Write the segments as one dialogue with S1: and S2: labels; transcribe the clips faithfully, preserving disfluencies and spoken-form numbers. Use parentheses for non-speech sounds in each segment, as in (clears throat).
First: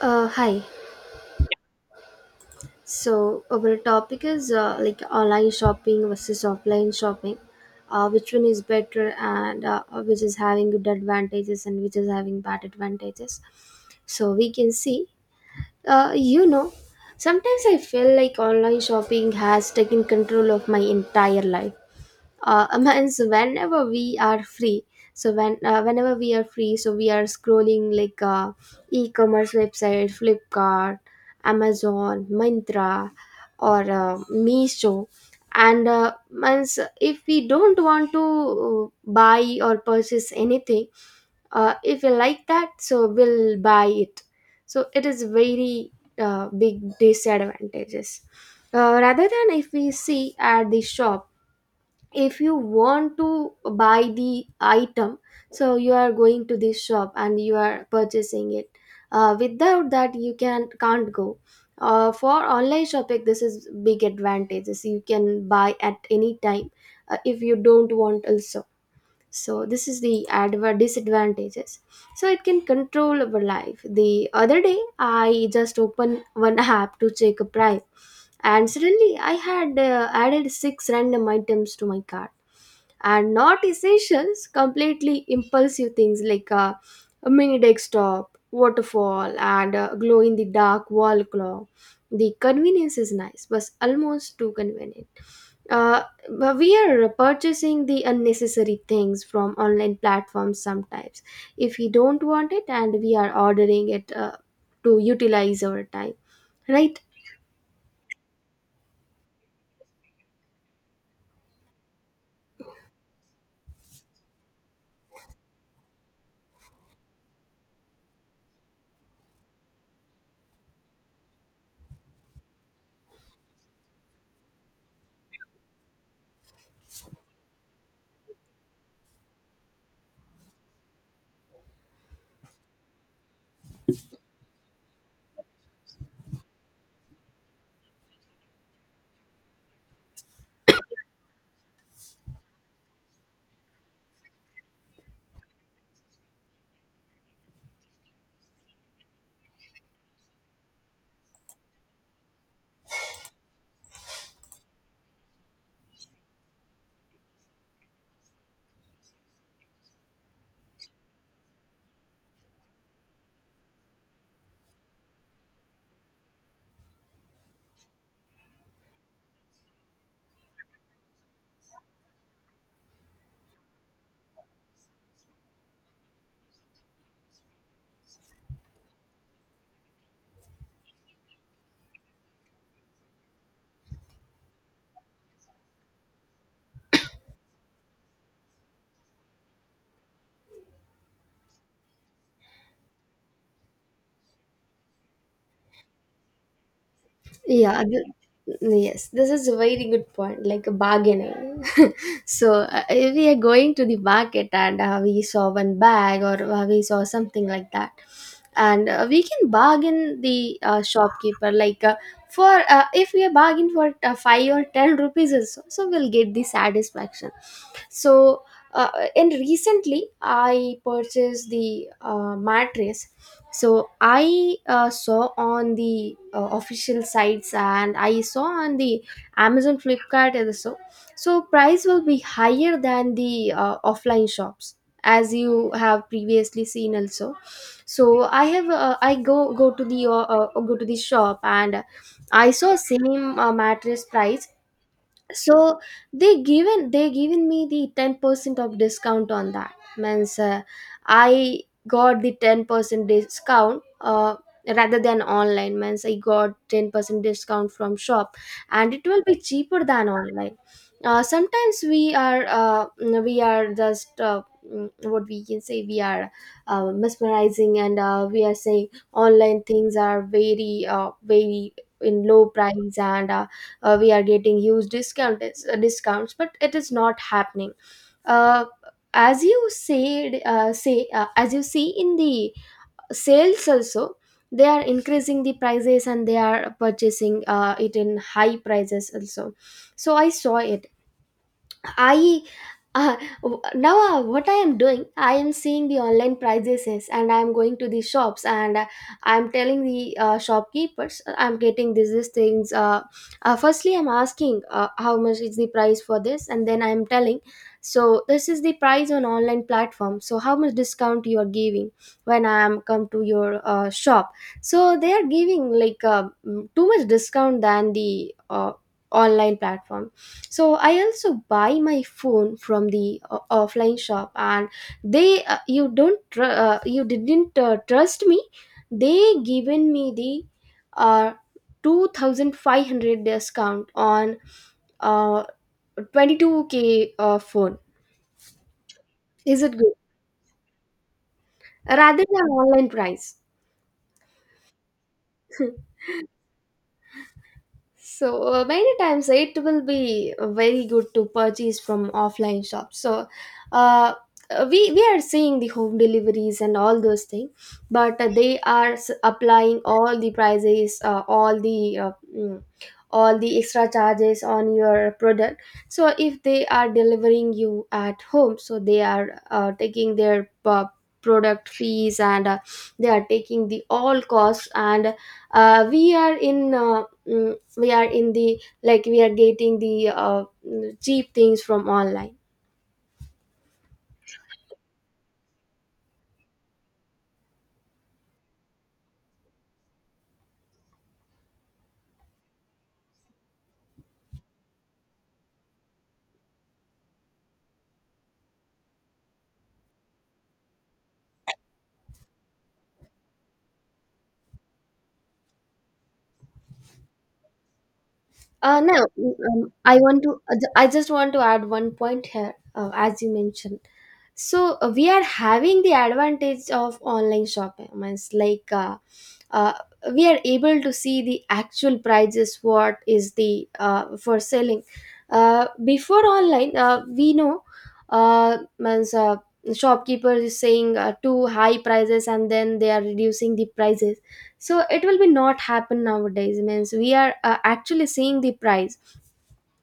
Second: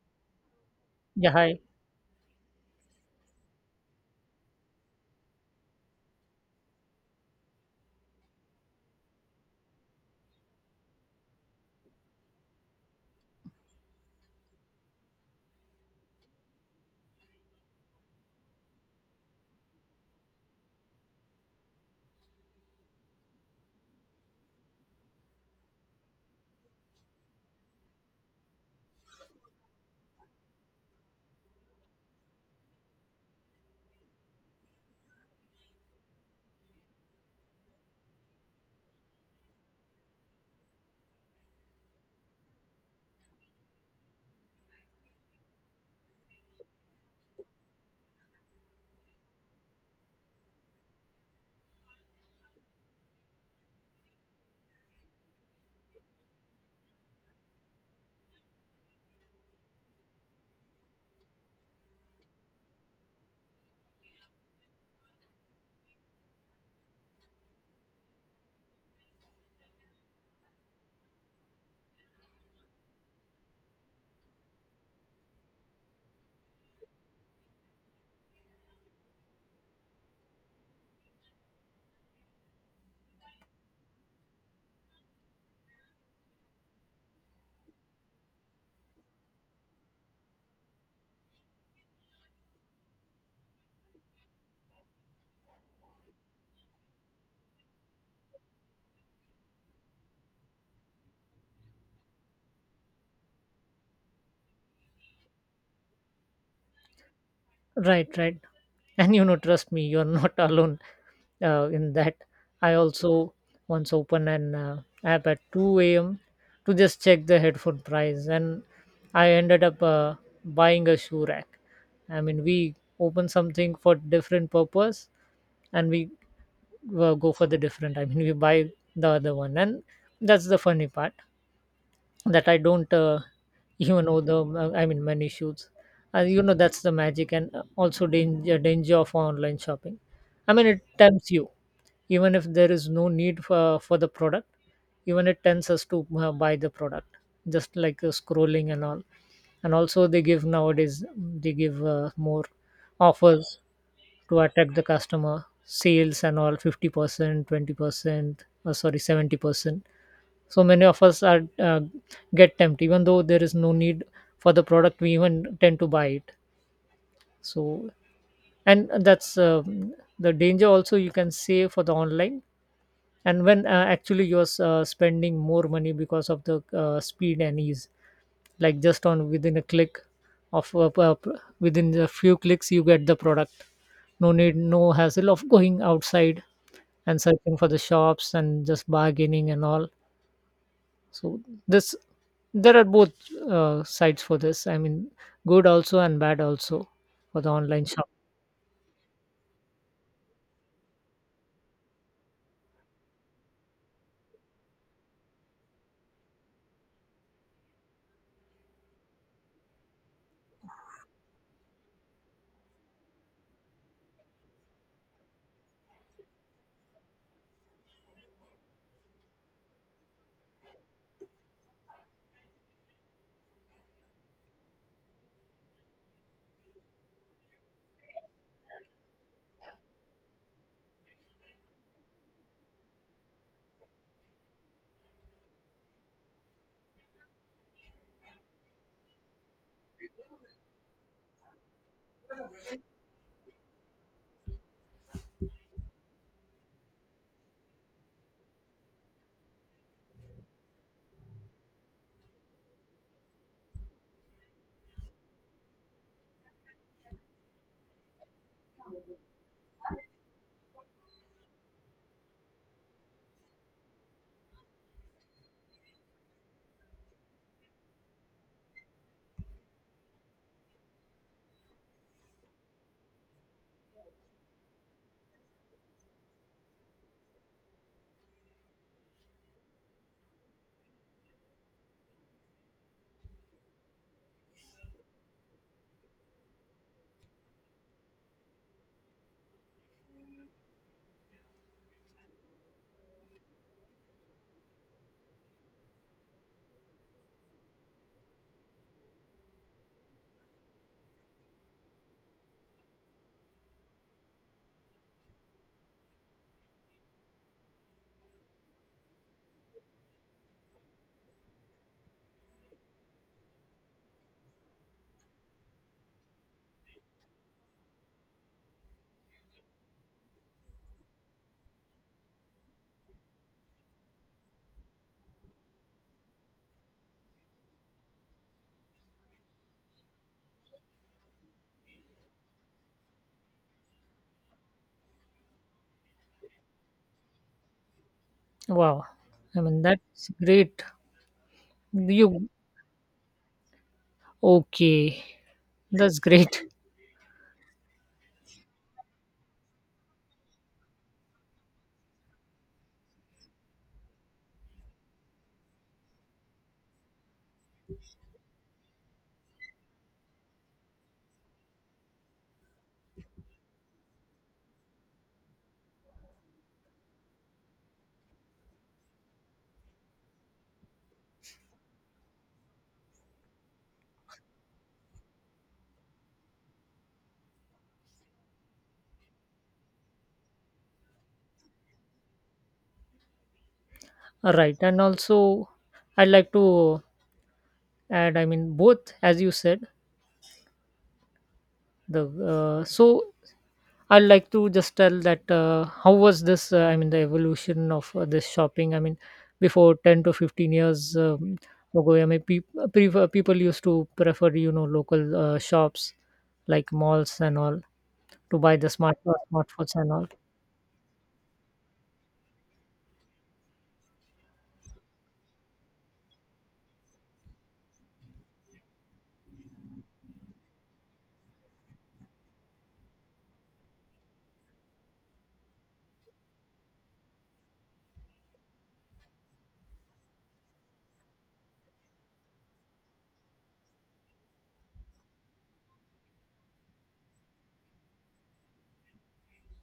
S1: Uh, hi.
S2: Yeah, hi.
S1: So our topic is uh, like online shopping versus offline shopping. Uh, which one is better and uh, which is having good advantages and which is having bad advantages. So we can see. Uh, you know, Sometimes I feel like online shopping has taken control of my entire life, uh, (laughs) means whenever we are free, so when uh, whenever we are free, so we are scrolling like uh, e-commerce website Flipkart, Amazon, Myntra, or uh, Meesho. And uh, means if we don't want to uh, buy or purchase anything, uh, if we like that, so we'll buy it. So it is very uh, big disadvantages, uh, rather than if we see at the shop. If you want to buy the item, so you are going to this shop and you are purchasing it. Uh, without that you can can't go. Uh, for online shopping this is big advantages, you can buy at any time, uh, if you don't want also. So this is the adva- disadvantages. So it can control our life. The other day I just opened one (laughs) app to check a price, and suddenly I had uh, added six random items to my cart. And not essentials, completely impulsive things like uh, a mini desktop waterfall and a glow in the dark wall clock. The convenience is nice but almost too convenient. Uh, but we are purchasing the unnecessary things from online platforms sometimes, if we don't want it and we are ordering it, uh, to utilize our time, right?
S2: Right, right. And you know, trust me, you're not (laughs) alone uh, in that. I also once opened an uh, app at two a m to just check the headphone price, and I ended up uh, buying a shoe rack. I mean, we open something for different purpose, and we uh, go for the different. I mean, we buy the other one, and that's the funny part that I don't uh, you know the uh, I mean, many shoots uh, you know that's the magic and uh, also danger danger of online shopping. I mean, it tempts you, even if there is no need for, for the product. Even it tempts us to uh, buy the product, just like uh, scrolling and all. And also they give nowadays, mm, they give uh, more offers to attract the customer sales and all, fifty percent, twenty percent, or sorry, seventy percent. So many of us are uh, get tempted, even though there is no need for the product, we even tend to buy it. So, and that's uh, the danger also, you can say, for the online. And when uh, actually you're uh, spending more money because of the uh, speed and ease, like just on within a click of uh, p- uh, p- within a few clicks you get the product. No need, no hassle of going outside and searching for the shops and just bargaining and all. So this, there are both uh, sides for this, I mean, good also and bad also for the
S1: Yeah,
S2: online shop.
S1: th- yes, this is a very good point, like a bargaining. (laughs) So, uh, if we are going to the market and uh, we saw one bag or uh, we saw something like that, and uh, we can bargain the uh, shopkeeper like uh, for uh, if we bargain for uh, five or ten rupees, also, so we'll get the satisfaction. So, uh, and recently I purchased the uh, mattress. So I uh, saw on the uh, official sites, and I saw on the Amazon, Flipkart also. So, so price will be higher than the uh, offline shops, as you have previously seen also. So I have uh, I go go to the uh, uh, go to the shop, and I saw same uh, mattress price. So they given they given me the ten percent of discount on that. Means uh, I got the ten percent discount, uh, rather than online. Means I got ten percent discount from shop, and it will be cheaper than online. Uh, sometimes we are uh, we are just uh, mm, what we can say, we are uh, mesmerizing, and uh, we are saying online things are very uh, very in low price, and uh, uh, we are getting huge discount uh, discounts, but it is not happening. uh, as you said, uh, say uh, as you see in the sales also, they are increasing the prices and they are purchasing uh, it in high prices also. So I saw it. I, uh, w- now uh, what I am doing, I am seeing the online prices and I am going to the shops, and uh, I am telling the uh, shopkeepers, uh, I am getting these these things. Uh, uh, firstly, I am asking uh, how much is the price for this, and then I am telling. So this is the price on online platform. So how much discount you are giving when I am come to your uh, shop? So they are giving like uh, mm, too much discount than the uh, online platform. So I also buy my phone from the o- offline shop, and they, uh, you don't tr- uh, you didn't uh, trust me, they given me the uh, two thousand five hundred discount on uh, twenty-two k uh, phone.
S2: Wow. I
S1: Is it
S2: mean,
S1: good,
S2: that's great.
S1: rather than
S2: You,
S1: online price?
S2: okay,
S1: (laughs)
S2: that's great.
S1: So uh, many times it will be very good to purchase from offline shops. So uh, uh, we we are seeing the home deliveries and all those things, but uh, they are s- applying all the prices, uh, all the uh, mm, all the extra charges on your product. So if they are delivering you at home, so they are uh, taking their uh, product fees, and uh, they are taking the all costs, and uh, we are in. Uh, mm, we are in the like we are getting the uh, cheap things from online.
S2: (laughs) All right, and also I'd like to add, I mean, both, as you said, the uh, so I'd like to just tell that uh, how was this? Uh, I mean, the evolution of uh, this shopping. I mean, before ten to fifteen years um, ago, I mean, peop uh, prefer, people used to prefer, you know, local uh, shops like malls and all, to buy
S1: Uh,
S2: the
S1: no,
S2: smart
S1: mm,
S2: uh,
S1: um,
S2: smartphones
S1: I
S2: and
S1: want
S2: all.
S1: to. I just want to add one point here, uh, as you mentioned. So uh, we are having the advantage of online shopping. Means like uh, uh, we are able to see the actual prices. What is the uh, for selling? Uh, before online, uh, we know, uh, means uh, shopkeeper is saying uh, too high prices, and then they are reducing the prices. So it will be not happen nowadays. Means we are uh, actually seeing the price.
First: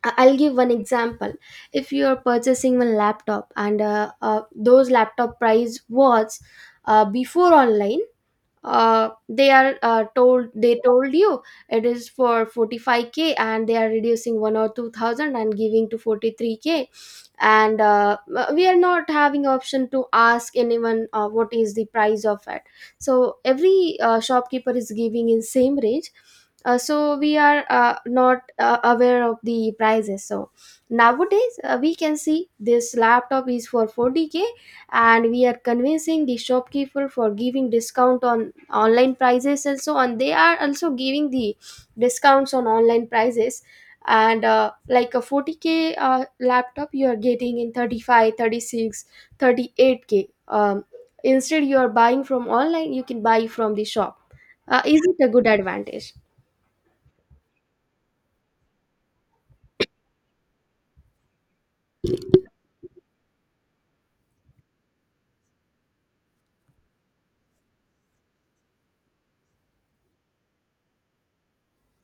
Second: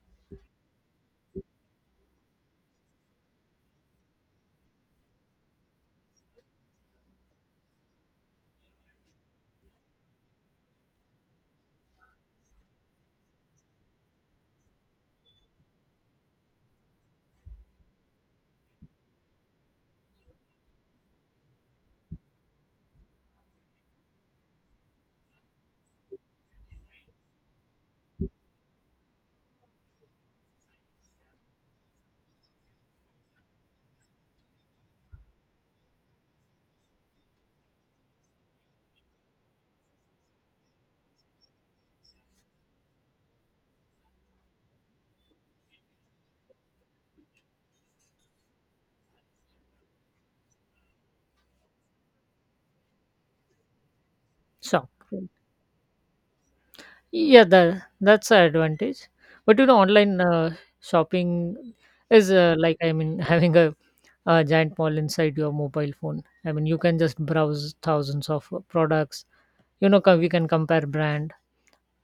S1: I- I'll give one example. If you are purchasing one laptop, and uh, uh, those laptop price was uh, before online, uh they are uh, told they told you it is for forty-five k, and they are reducing one or two thousand and giving to forty-three k. And uh, uh, we are not having option to ask anyone uh, what is the price of it. So every uh, shopkeeper is giving in same range. Uh, so we are uh, not uh, aware of the prices. So nowadays uh, we can see this laptop is for forty k, and we are convincing the shopkeeper for giving discount on online prices, and so on, they are also giving the discounts on online prices. And uh, like a forty k uh, laptop, you are getting in thirty-five thirty-six thirty-eight k. Um, instead you are buying from online, you can buy from the shop. Uh,
S2: Shop.
S1: is it a good advantage?
S2: Yeah, that that's an advantage. But you know, online uh, shopping is uh, like, I mean, (laughs) having a, a giant mall inside your mobile phone. I mean, you can just browse thousands of uh, products. You know, co- we can compare brand,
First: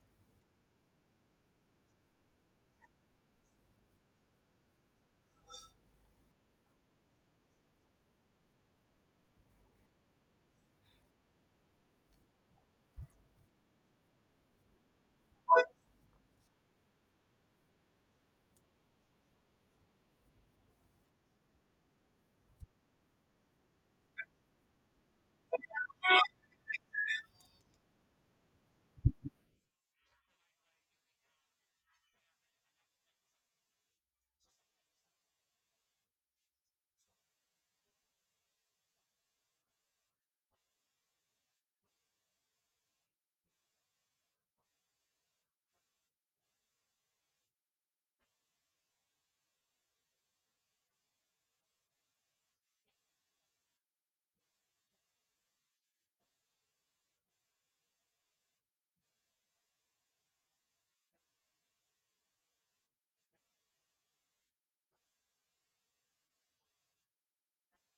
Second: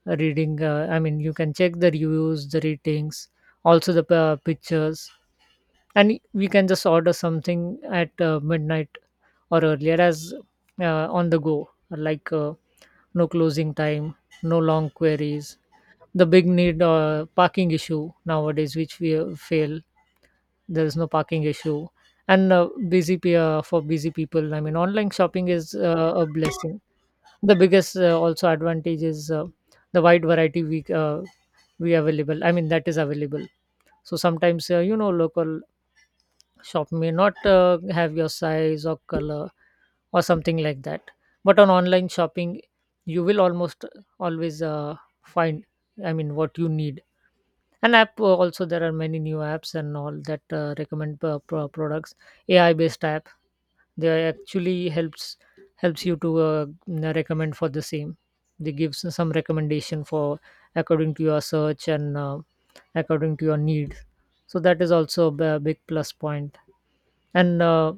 S2: uh, reading, uh, I mean, you can check the reviews, the ratings, also the uh, pictures. And we can just order something at uh, midnight or earlier, as uh, on the go, like uh, no closing time, no long queries, the big need uh, parking issue nowadays, which we uh, fail. There is no parking issue. And uh, busy pe- uh, for busy people, I mean, online shopping is uh, a blessing. The biggest uh, also advantage is uh, the wide variety we uh, we available, I mean, that is available. So sometimes uh, you know, local shop may not uh, have your size or color or something like that. But on online shopping, you will almost always uh, find, I mean, what you need. An app, uh, also there are many new apps and all that uh, recommend uh, pro- products, AI based apps. They actually helps helps you to uh, recommend for the same. They gives some recommendation for, according to your search and uh, according to your need. So that is also a b- big plus point point. And uh,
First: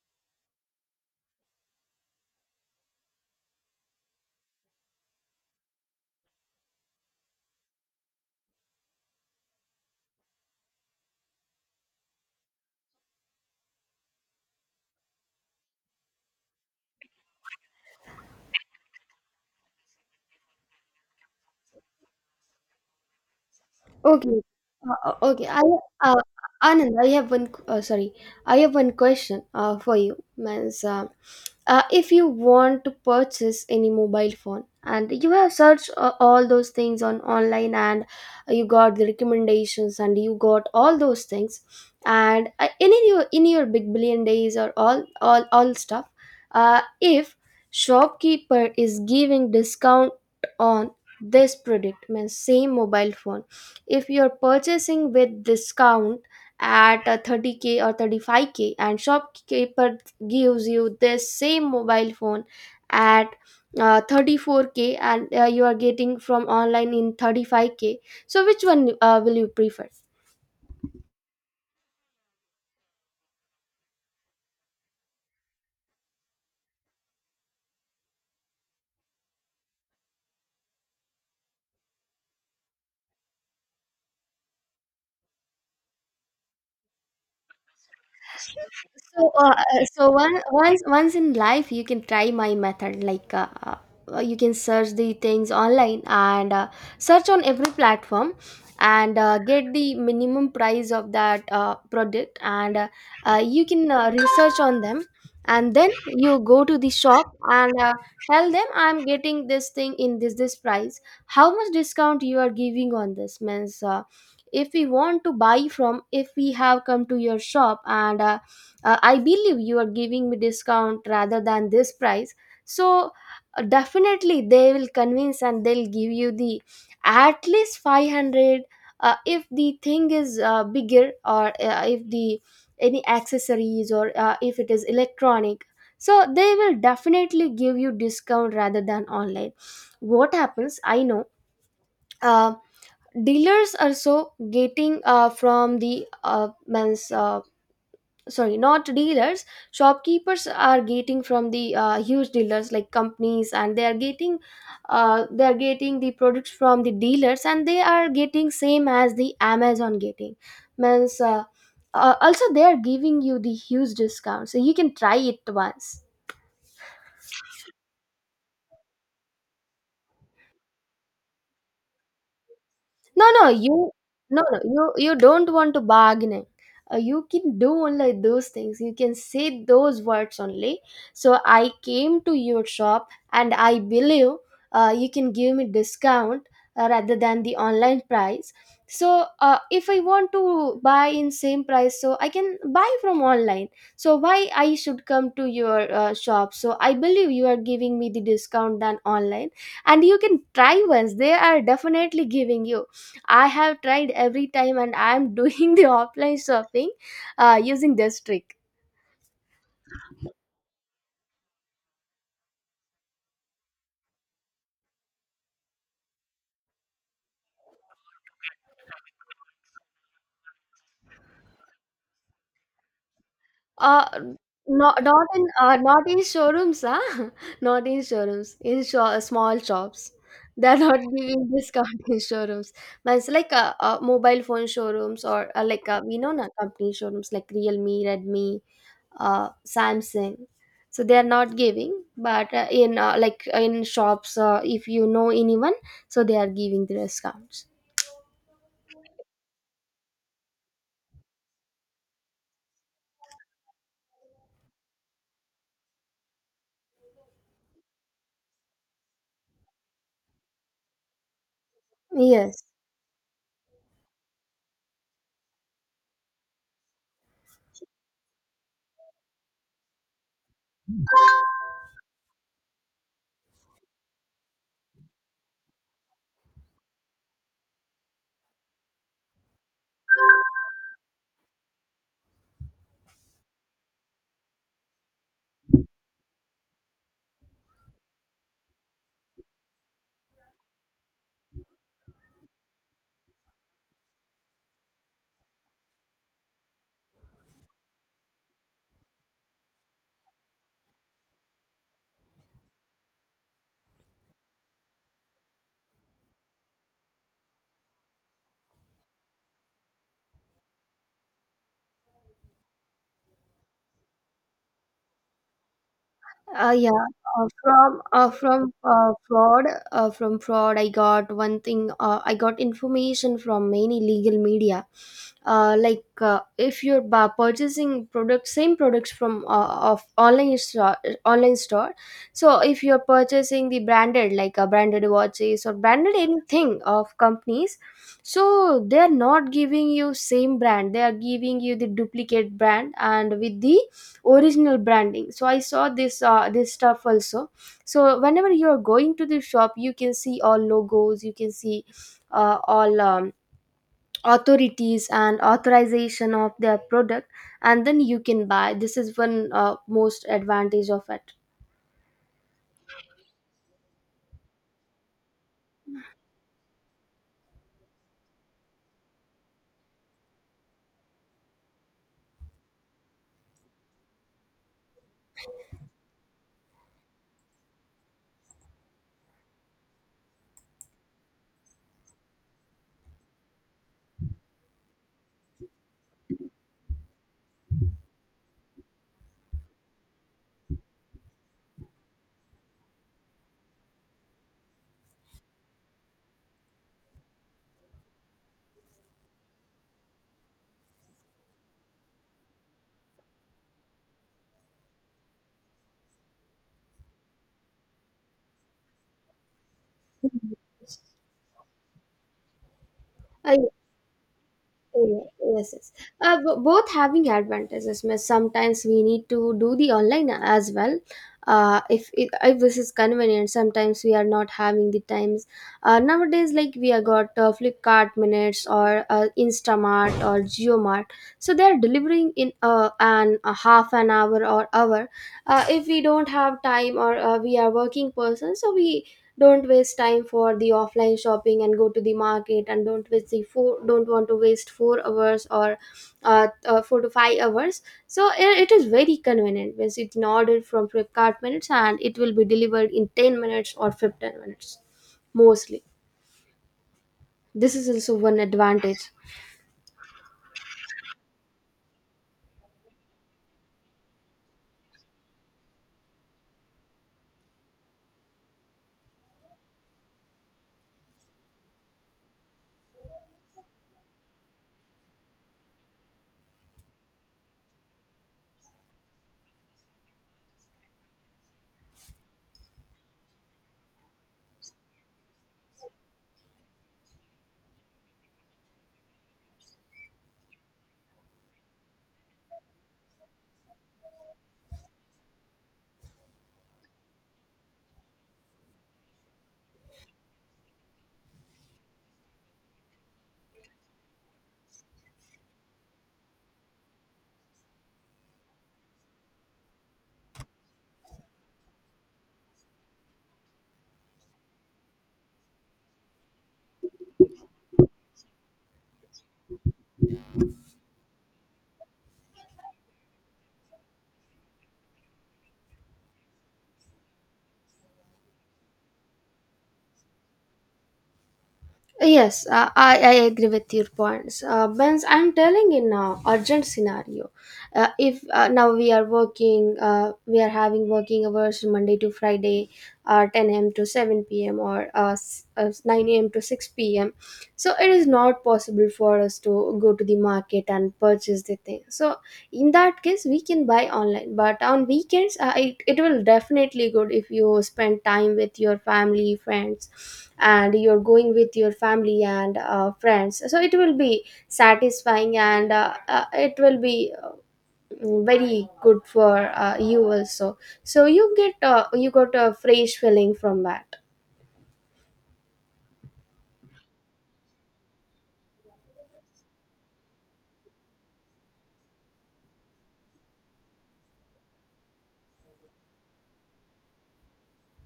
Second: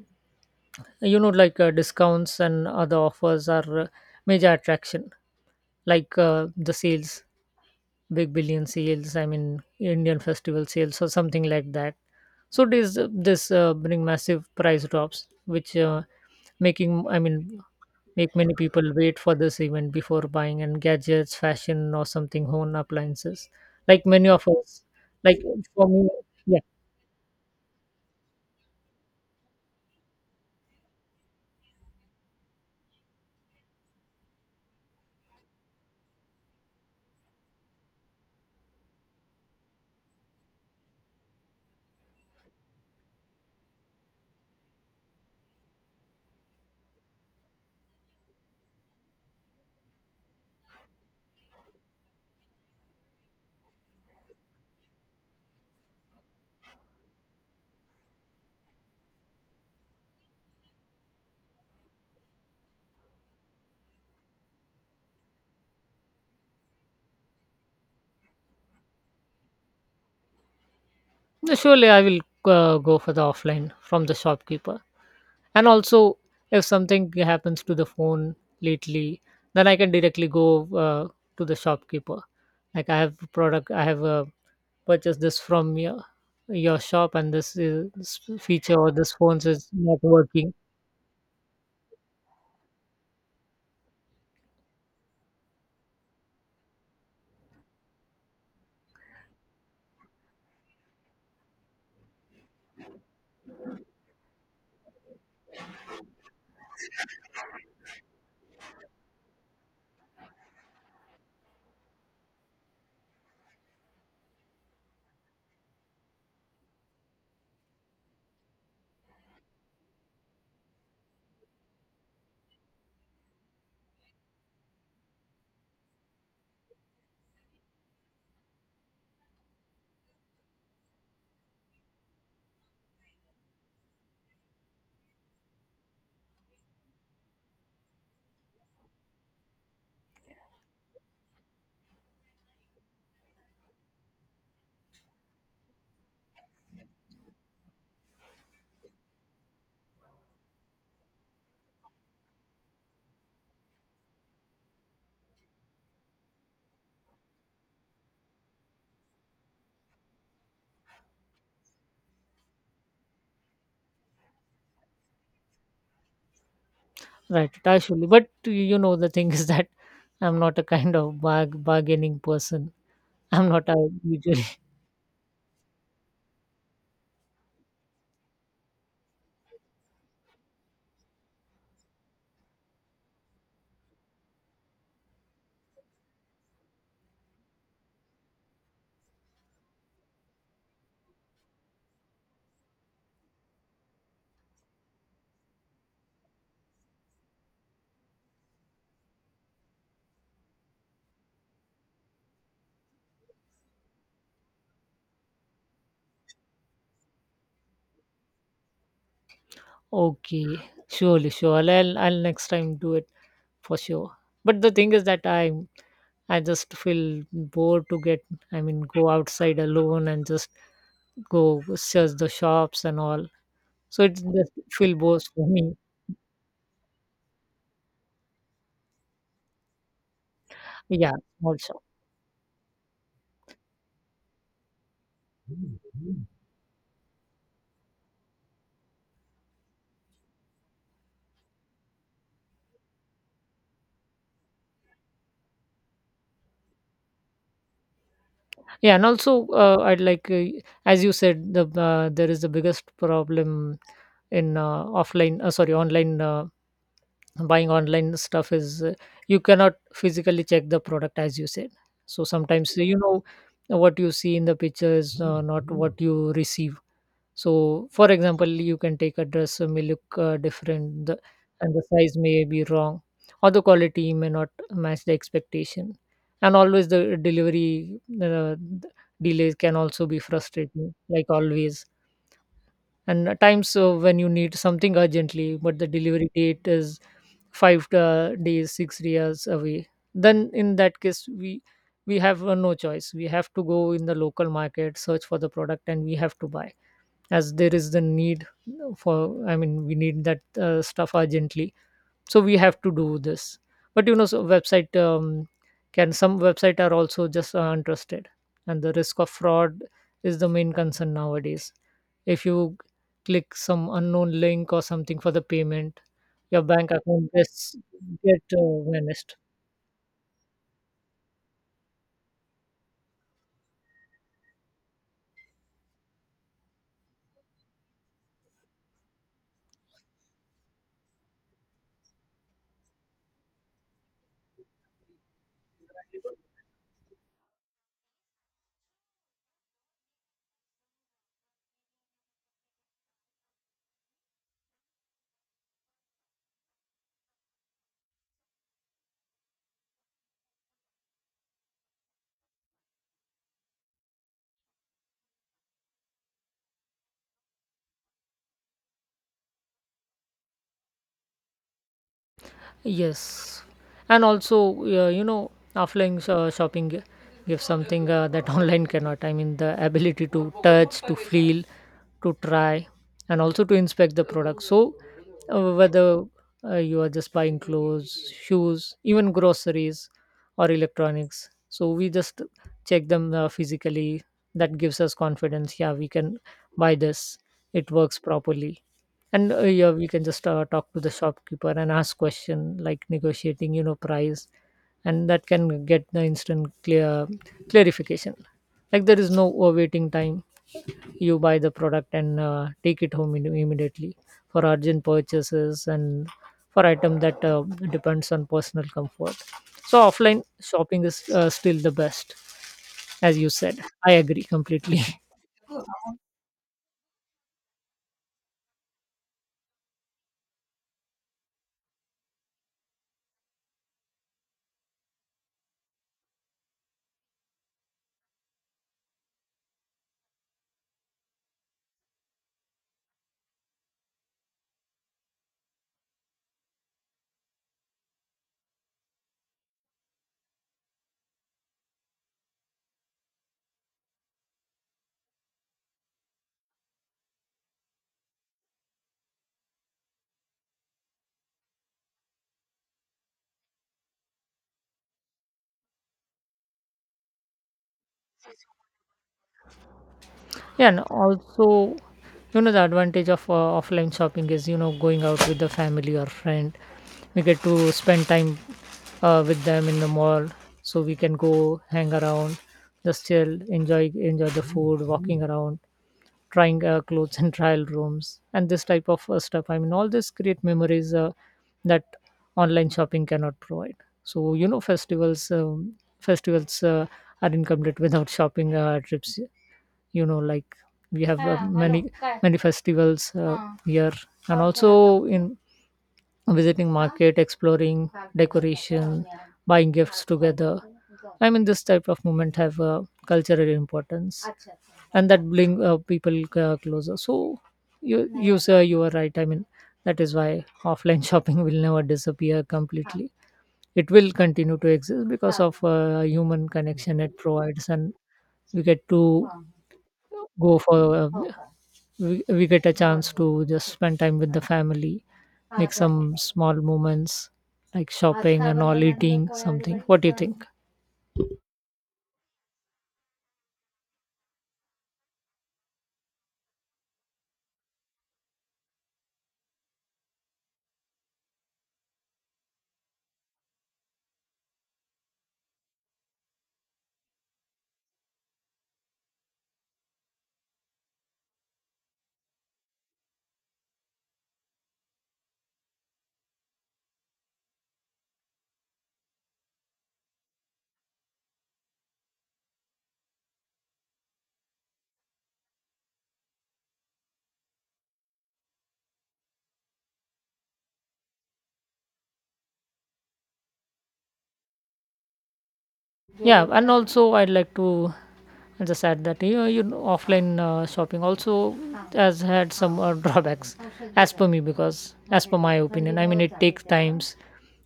S2: you know, like uh, discounts and other offers are uh, major attraction, like uh, the sales, big billion sales, I mean, Indian festival sales or something like that. So this this uh, bring massive price drops, which uh, making, I mean, make many people wait for this event before buying, and gadgets, fashion, or something home appliances, like many
S1: Okay.
S2: of us,
S1: Uh, uh,
S2: like
S1: okay. I
S2: for me.
S1: uh,
S2: Yeah.
S1: Anand, I have one. Q- Uh, sorry, I have one question. Uh, for you. Means uh, uh, if you want to purchase any mobile phone, and you have searched uh, all those things on online, and you got the recommendations and you got all those things, and uh, in your in your big billion days or all all all stuff, uh, if shopkeeper is giving discount on this product, means same mobile phone, if you're purchasing with discount at a thirty k or thirty-five k, and shopkeeper gives you this same mobile phone at uh, thirty-four k, and uh, you are getting from online in thirty-five k, so which one uh, will you prefer?
S2: No, surely I will uh, go for the offline from the shopkeeper. And also if something happens to the phone lately, then I can directly go uh, to the shopkeeper, like I have product, I have uh, purchased this from your, your shop, and this, is, this feature or this
S1: So,
S2: phone
S1: uh,
S2: is
S1: uh,
S2: not
S1: so one,
S2: working.
S1: once once in life you can try my method. Like uh, uh, you can search the things online, and uh, search on every platform, and uh, get the minimum price of that uh, product, and uh, uh, you can uh, research on them, and then you go to the shop, and uh, tell them I'm getting this thing in this this price. How much discount you are giving on this? Means, Uh, if we want to buy from, if we have come to your shop, and uh, uh, I believe you are giving me discount rather than this price. So uh, definitely they will convince and they'll give you the at least five hundred, uh, if the thing is uh, bigger, or uh, if the any accessories, or uh, if it is electronic, so they will definitely give you discount rather than online. What happens, I know, uh, dealers are so getting uh, from the uh, means, uh, sorry, not dealers, shopkeepers are getting from the uh, huge dealers like companies, and they are getting uh, they are getting the products from the dealers, and they are getting same as the Amazon getting. Means uh, uh, also they are giving you the huge discount, so you can try it once.
S2: Right, Tashuli. But you know, the thing (laughs) is that I'm not a kind of barg- bargaining person.
S1: No,
S2: I'm
S1: no,
S2: not a
S1: you no,
S2: usually. (laughs)
S1: no, you you don't want to bargaining. Uh, you can do only those things. You can say those words only. So I came to your shop and I believe uh, you can give me discount uh, rather than the online price. So uh, if I want to buy in same price, so I can buy from online. So why I should come to your uh, shop? So I believe you are giving me the discount than online. And you can try once, they are definitely giving you. I have tried every time and I am (laughs) doing the offline shopping uh, using this trick.
S2: Okay, surely, sure. I'll, I'll next time do it for sure. But the thing is that i I just feel bored to get. I mean, go outside alone and just go search the shops and all. So
S1: Uh,
S2: it just feel
S1: not,
S2: bored
S1: not in
S2: for
S1: uh,
S2: me.
S1: not in showrooms, ah, (laughs) not in showrooms, in sho- uh, small shops. (laughs) They're not
S2: Yeah,
S1: giving
S2: small shop.
S1: discount in showrooms. But it's like uh, uh, mobile phone showrooms, or uh, like uh, we know na company showrooms like Realme, Redmi, uh, Samsung. So they are not giving, but uh, in uh, like uh, in shops, uh, if you know anyone, so they are giving the discounts.
S2: Yeah, and also uh, I'd like, uh, as you said, the uh, there is the biggest problem in uh, offline, uh, sorry, online, uh, buying online stuff is, uh, you cannot physically check the product, as you said. So
S1: Yes.
S2: sometimes, you know, what you see in the picture is uh, not what you receive. So for example, you can take a dress, uh, may look uh, different, the, and the size may be wrong, or the quality may not match the expectation. And always the delivery uh, delays can also be frustrating, like always. And at times, uh, when you need something urgently, but the delivery date is five uh, days, six days away. Then in that case, we we have uh, no choice. We have to go in the local market, search for the product, and we have to buy, as there is the need for, I mean, we need that uh, stuff urgently. So we have to do this. But you know, so website, um, can, some website are also just uh, untrusted. And the risk of fraud is the main concern nowadays. If you click some unknown link or something for the payment, your
S1: Uh,
S2: bank
S1: yeah.
S2: account
S1: Uh,
S2: gets
S1: from uh,
S2: get
S1: from
S2: uh,
S1: uh,
S2: vanished.
S1: fraud, uh, from fraud, I got one thing. Uh, I got information from many legal media. Uh, like uh, if you're bu- purchasing products, same products from uh, of online store, online store. So if you're purchasing the branded, like uh, branded watches or branded anything of companies, so they're not giving you same brand. They are giving you the duplicate brand and with the original branding. So I saw this uh, this stuff also. So whenever you're going to the shop, you can see all logos. You can see uh, all um, authorities and authorization of their product, and then you can buy. This is one uh, most advantage of it.
S2: Yes, and also uh, you know, offline uh, shopping gi- gives something uh, that (laughs) online cannot. I mean, the ability to touch, to feel, to try, and also to inspect the product. So, uh, whether uh, you are just buying clothes, shoes, even groceries or electronics, so we just check them uh, physically. That gives us confidence. Yeah, we can buy this. It works properly, and uh, yeah, we can just uh, talk to the shopkeeper and ask question, like negotiating, you know, price. And that can get the instant clear clarification, like there is no uh, waiting time. You buy the product and uh, take it home im- immediately, for urgent purchases and for item that uh, depends on personal comfort. So offline
S1: Mhm.
S2: shopping is uh, still the best, as you
S1: I.
S2: said. I agree completely. (laughs)
S1: Yeah. Yes, yes. Uh, b- both having advantages. Miss. Sometimes we need to do the online as well. Uh, if, if if this is convenient, sometimes we are not having the times. Uh, nowadays, like we have got uh, Flipkart minutes or uh, Instamart or JioMart, so they are delivering in uh, an a half an hour or hour. Uh, if we don't have time or uh, we are working person, so we don't waste time for the offline shopping and go to the market and don't waste the four don't want to waste four hours or uh, uh, four to five hours. So i- it is very convenient because you can order from Flipkart minutes and it will be delivered in ten minutes or fifteen minutes, mostly. This is also one advantage.
S2: Yeah, and also, you know, the advantage of uh, offline shopping is, you know, going out with the family or friend. We get to spend time uh, with them in the mall, so we can go hang around, just chill, enjoy enjoy the food, walking around, trying uh, clothes in trial rooms, and this type of uh, stuff. I mean, all this create memories uh, that online shopping cannot provide. So you know, festivals um, festivals uh, are incomplete without shopping uh, trips. You know, like we have uh, many many many festivals uh, here, and okay, also in visiting market, exploring, decoration, buying gifts together. I mean, this type of movement have uh, cultural importance, and that bring uh, people uh, closer. So you you sir, you are right, I mean, that is why offline (laughs) shopping will never disappear completely. It will continue to exist because of uh, human connection it provides, and we get to go for uh, we, we get a chance to just spend time with the family, make some small moments, like shopping and all, eating something. What do you think?
S1: Yes, uh, I, I agree with your points. Uh, Benz, I'm telling in now urgent scenario. Uh, if uh, now we are working, uh, we are having working hours Monday to Friday, uh, ten a m to seven p m or uh, s- uh, nine a m to six p m. So it is not possible for us to go to the market and purchase the thing. So in that case we can buy online, but on weekends uh, it, it will definitely good if you spend time with your family friends, and you're going with your family and uh, friends, so it will be satisfying and uh, uh, it will be uh, very good for uh, you also. So you get uh, you got a fresh feeling from that.
S2: Yeah, and also I'd like to just add that, you know, you know, offline uh, shopping also has had some uh, (laughs) drawbacks, as per me, because as per my opinion, I mean, it takes times.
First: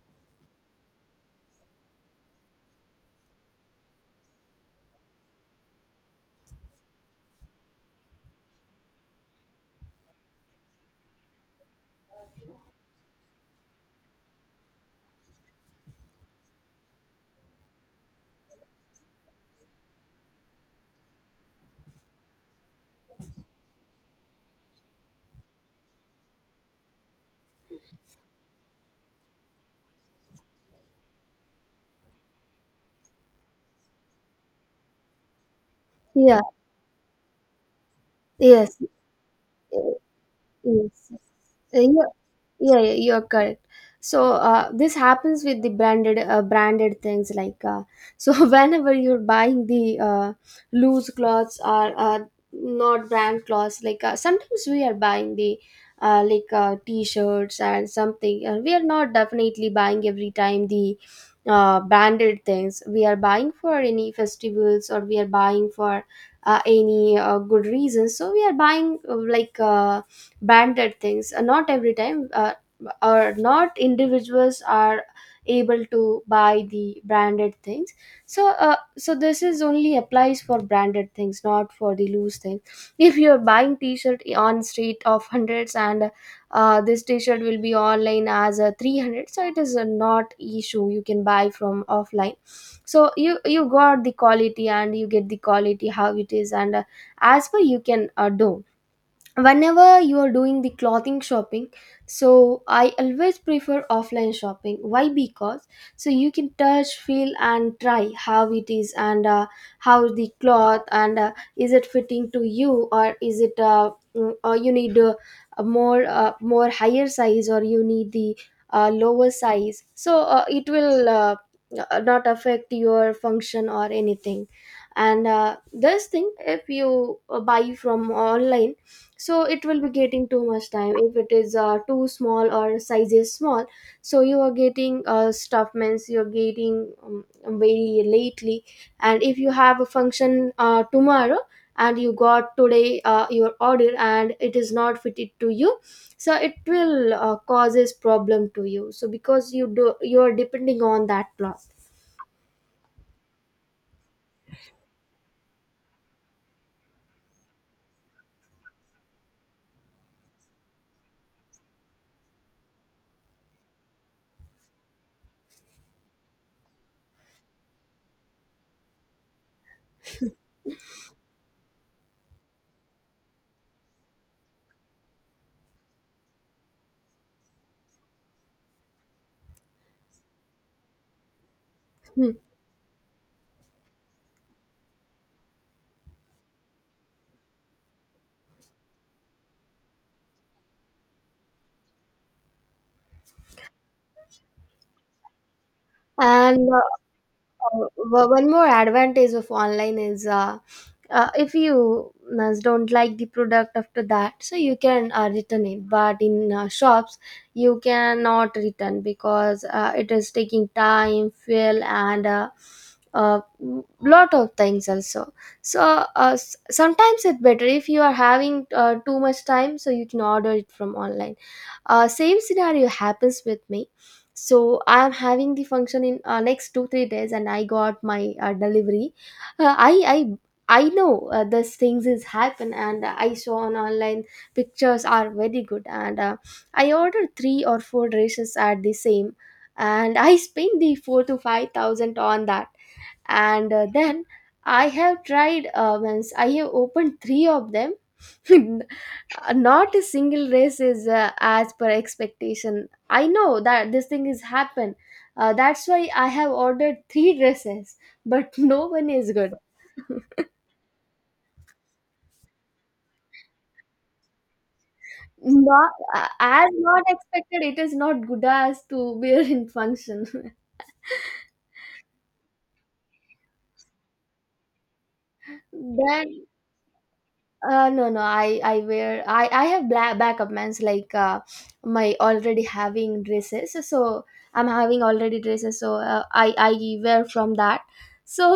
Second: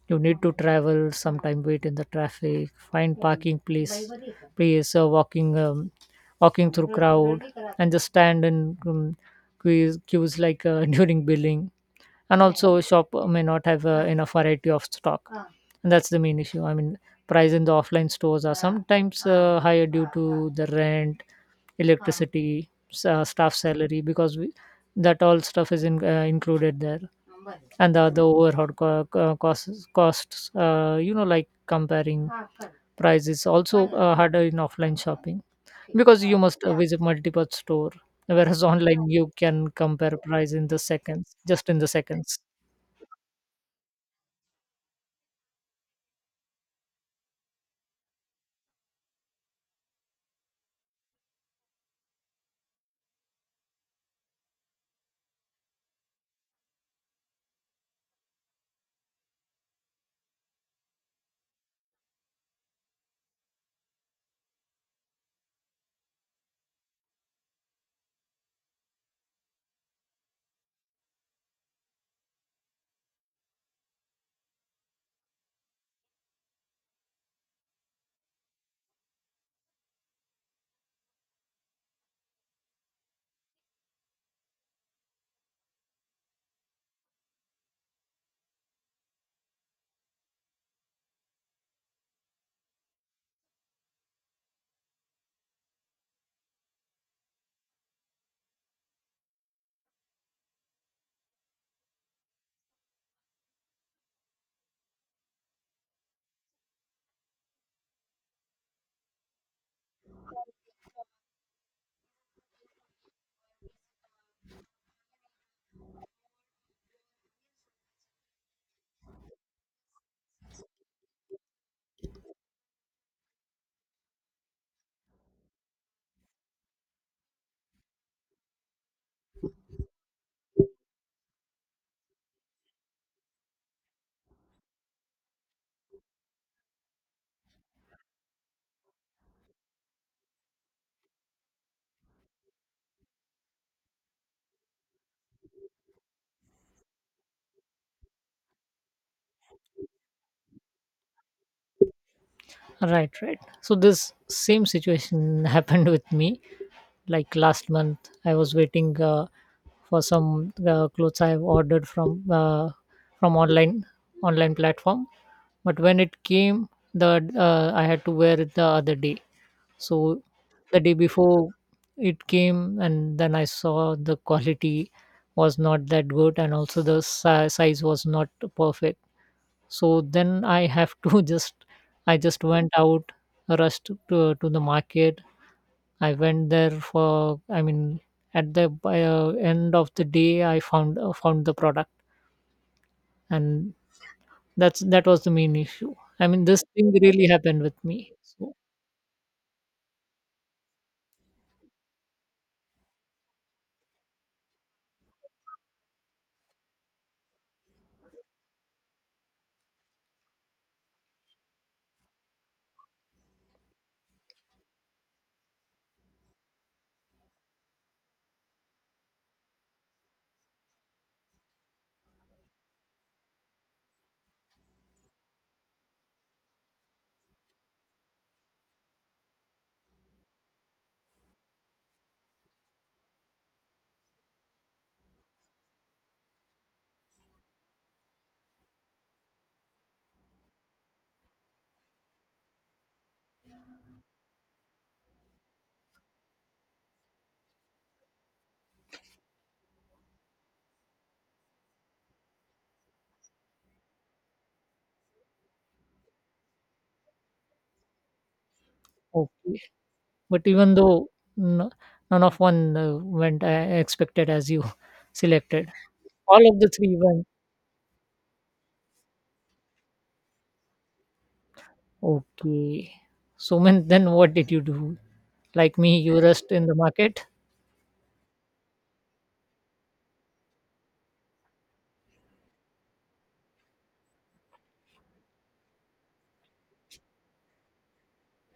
S2: You need to travel sometime, wait in the traffic, find parking place place uh, walking, um, walking through crowd, and just stand in um, queues, queues like uh, (laughs) during billing. And also shop may not have uh, enough variety of stock. And that's the main issue, I mean, price in the offline stores are sometimes uh, higher due to the rent, electricity, s- uh, staff salary, because we, that all stuff is in, uh, included there, and the, the overhead co- co- costs costs, uh, you know, like comparing prices also uh, harder in offline shopping, because you
S1: Yeah.
S2: must uh, visit multiple store. Whereas
S1: Yes, yes.
S2: online you can compare price in the seconds, just in
S1: Uh,
S2: the
S1: yeah.
S2: seconds.
S1: Yeah, yeah, you're correct. So uh, this happens with the branded uh, branded things like uh, so (laughs) whenever you're buying the uh, loose clothes or uh, not brand clothes. Like uh, sometimes we are buying the uh, like uh, t-shirts and something. Uh, we are not definitely buying every time the uh, branded things. We are buying for any festivals, or we are buying for uh, any uh, good reasons. So we are buying uh, like uh, banded things uh, not every time, uh, or not individuals are able to buy the branded things. So uh, so this is only applies for branded things, not for the loose thing. (laughs) If you're buying t-shirt on street of hundreds and uh, this t-shirt will be online as a three hundred, so it is a not issue. You can buy from offline. So you you got the quality and you get the quality how it is, and uh, as per you can uh, do whenever you are doing the clothing shopping. So I always prefer offline shopping. Why? Because so you can touch, feel, and try how it is, and uh, how the cloth and uh, is it fitting to you, or is it uh, mm, or you need uh, a more uh, more higher size, or you need the uh, lower size. So uh, it will uh, uh, not affect your function or anything. And uh, this thing if you uh, buy from online, so it will be getting too much time if it is uh, too small, or size is small. So you are getting uh, stuff, means you're getting um, very lately. And if you have a function uh, tomorrow, and you got today uh, your order and it is not fitted to you, so it will uh, causes problem to you. So because you do, you are depending on that plot.
S2: Right, right, so this same situation (laughs) happened with me, like last month I was waiting uh, for some uh, clothes I have ordered from uh, from online online platform. But when it came, the uh, I had to wear it the other day. So the day before, it came, and then I saw the quality was not that good, and also the si- size was not perfect. So then I have to (laughs) just i
S1: Hmm.
S2: just went out rushed to, to the market. I went there for i mean at the by, uh, end of the day I found uh, found the product and That's that was the main issue. I mean, this
S1: And uh,
S2: thing really happened with
S1: uh,
S2: me.
S1: o- one
S2: So
S1: more advantage of online is uh, uh, if you uh, don't like the product after that, so you can uh, return it. But in uh, shops, you cannot return, because uh, it is taking time, fuel and uh, uh, lot of things also. So uh, s- sometimes it's better if you are having uh, too much time, so you can order it from online. Uh, same scenario happens with me. So I'm having the function in uh, next two three days, and I got my uh, delivery. Uh, i i I know uh, these things is happen, and I saw on online pictures are very good, and uh, I ordered three or four dishes at the same, and I spent the four to five thousand on that. And uh, then I have tried uh, once. I have opened three of them. (laughs) Not a single race is uh, as per expectation. I know that this thing is happen. Uh, that's why I have ordered three dresses, but (laughs) no one is good.
S2: okay, but even though n- none of one uh, went I expected as you (laughs) selected,
S1: Not uh,
S2: all of
S1: as,
S2: the three
S1: not
S2: went
S1: expected. It is not good as to wear in function.
S2: okay. So when, then what did you do?
S1: (laughs)
S2: Like me, you
S1: Then
S2: rest in the market,
S1: Uh, no, no. I I wear, I I have black backup plans like uh, my already having dresses. So I'm having already dresses. So uh, I I wear from that. So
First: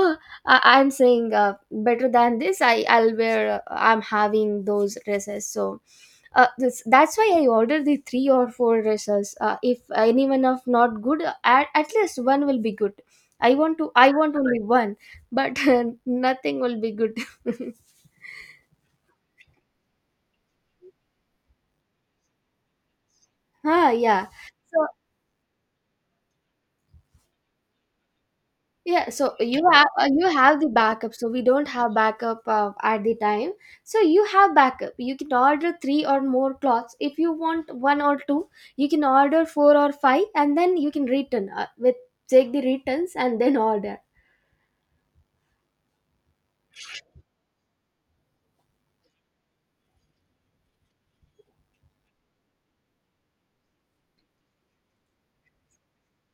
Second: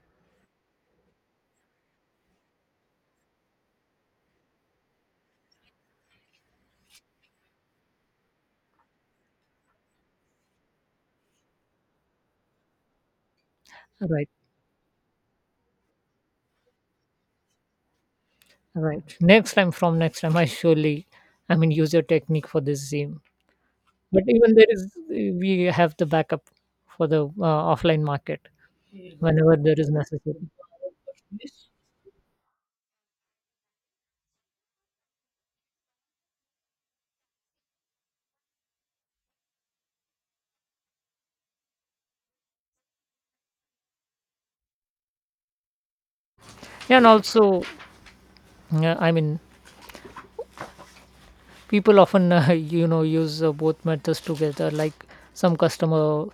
S1: I, I'm saying uh, better than this, I I'll wear. Uh, I'm having those dresses. So uh, this, that's why I ordered the three or four dresses. Uh, if any one of not good, uh, at at least one will be good. I want to, I
S2: right?
S1: want only one, but (laughs) nothing will be good. (laughs)
S2: Right. Next time, from next time, I surely, I mean, use your technique for this same.
S1: Ah,
S2: But
S1: yeah.
S2: even there
S1: So,
S2: is, we have the backup for the uh, offline market
S1: yeah, so
S2: whenever
S1: you
S2: there
S1: have
S2: is
S1: uh, you
S2: necessary.
S1: have the backup. So we don't have backup uh, at the time. So you have backup. You can order three or more cloths. If you want one or two, you can order four or five, and then you can return uh, with take the returns and then order,
S2: Yeah, and also yeah, I mean, people often uh, (laughs) you know use uh, both methods together. Like some customer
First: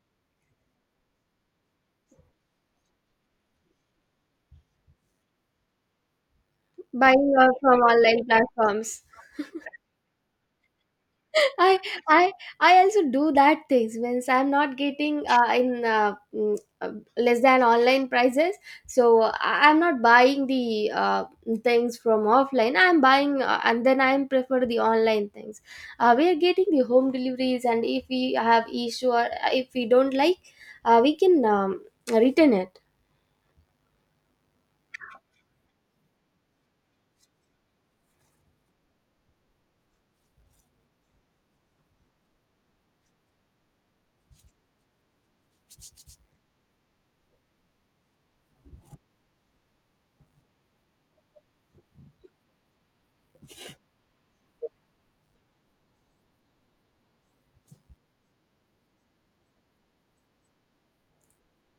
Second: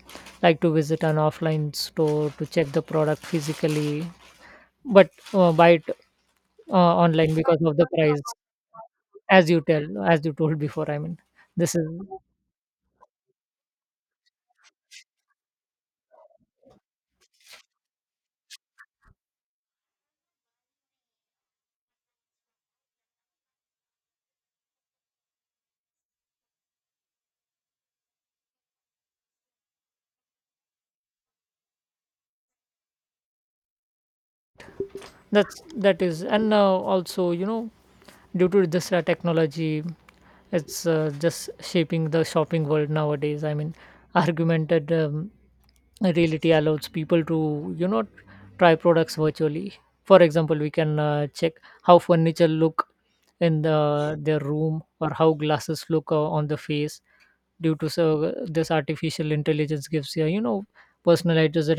S2: like to visit an offline store to check the product physically, but uh, buy it uh,
S1: buy
S2: online
S1: uh,
S2: because of
S1: from
S2: the price.
S1: online platforms.
S2: As you tell, as you told before, I mean, this
S1: I
S2: is
S1: I I also do that things, means I'm not getting uh, in uh, mm, uh, less than online prices. So I- I'm not buying the uh, things from offline. I'm buying uh, and then I'm prefer the online things. Uh, we are getting the home deliveries, and if we have issue or if we don't like uh, we can um, return it.
S2: that's that is, and uh, also you know due to this uh, technology it's uh, just shaping the shopping world nowadays. I mean, argumented um, reality allows people to, you know, try products virtually. For example, we can uh, check how furniture look in the their room or how glasses look uh, on the face due to, so this artificial intelligence gives you, you know, personalized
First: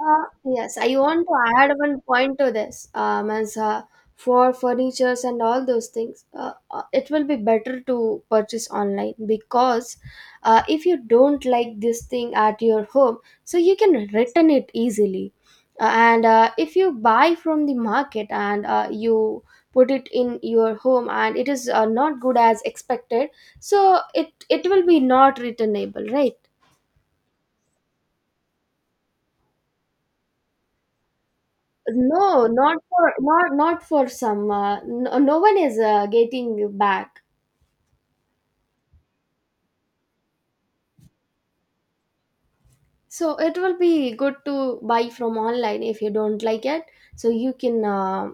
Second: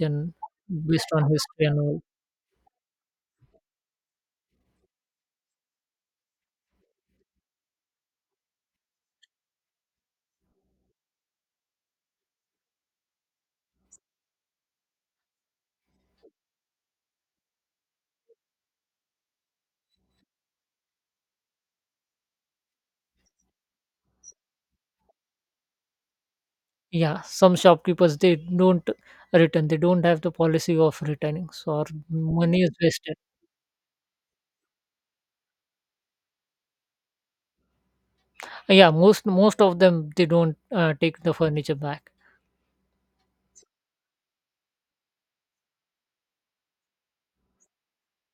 S1: Uh, yes, I
S2: based
S1: want
S2: on
S1: to
S2: history
S1: add
S2: and
S1: one
S2: all.
S1: point to this. Um, as uh, for furnitures and all those things, uh, uh, it will be better to purchase online, because uh, if you don't like this thing at your home, so you can return it easily. Uh, and uh, if you buy from the market and uh, you put it in your home and it is uh, not good as expected, so it it will be not returnable, right?
S2: Yeah, some shopkeepers they don't return, they don't have the policy of returning, so our
S1: No,
S2: money is
S1: not for
S2: wasted.
S1: not not for some. Uh, no, no one is uh, getting back.
S2: Yeah, most most of them they don't uh, take the furniture back.
S1: So it will be good to buy from online if you don't like it. So you can uh,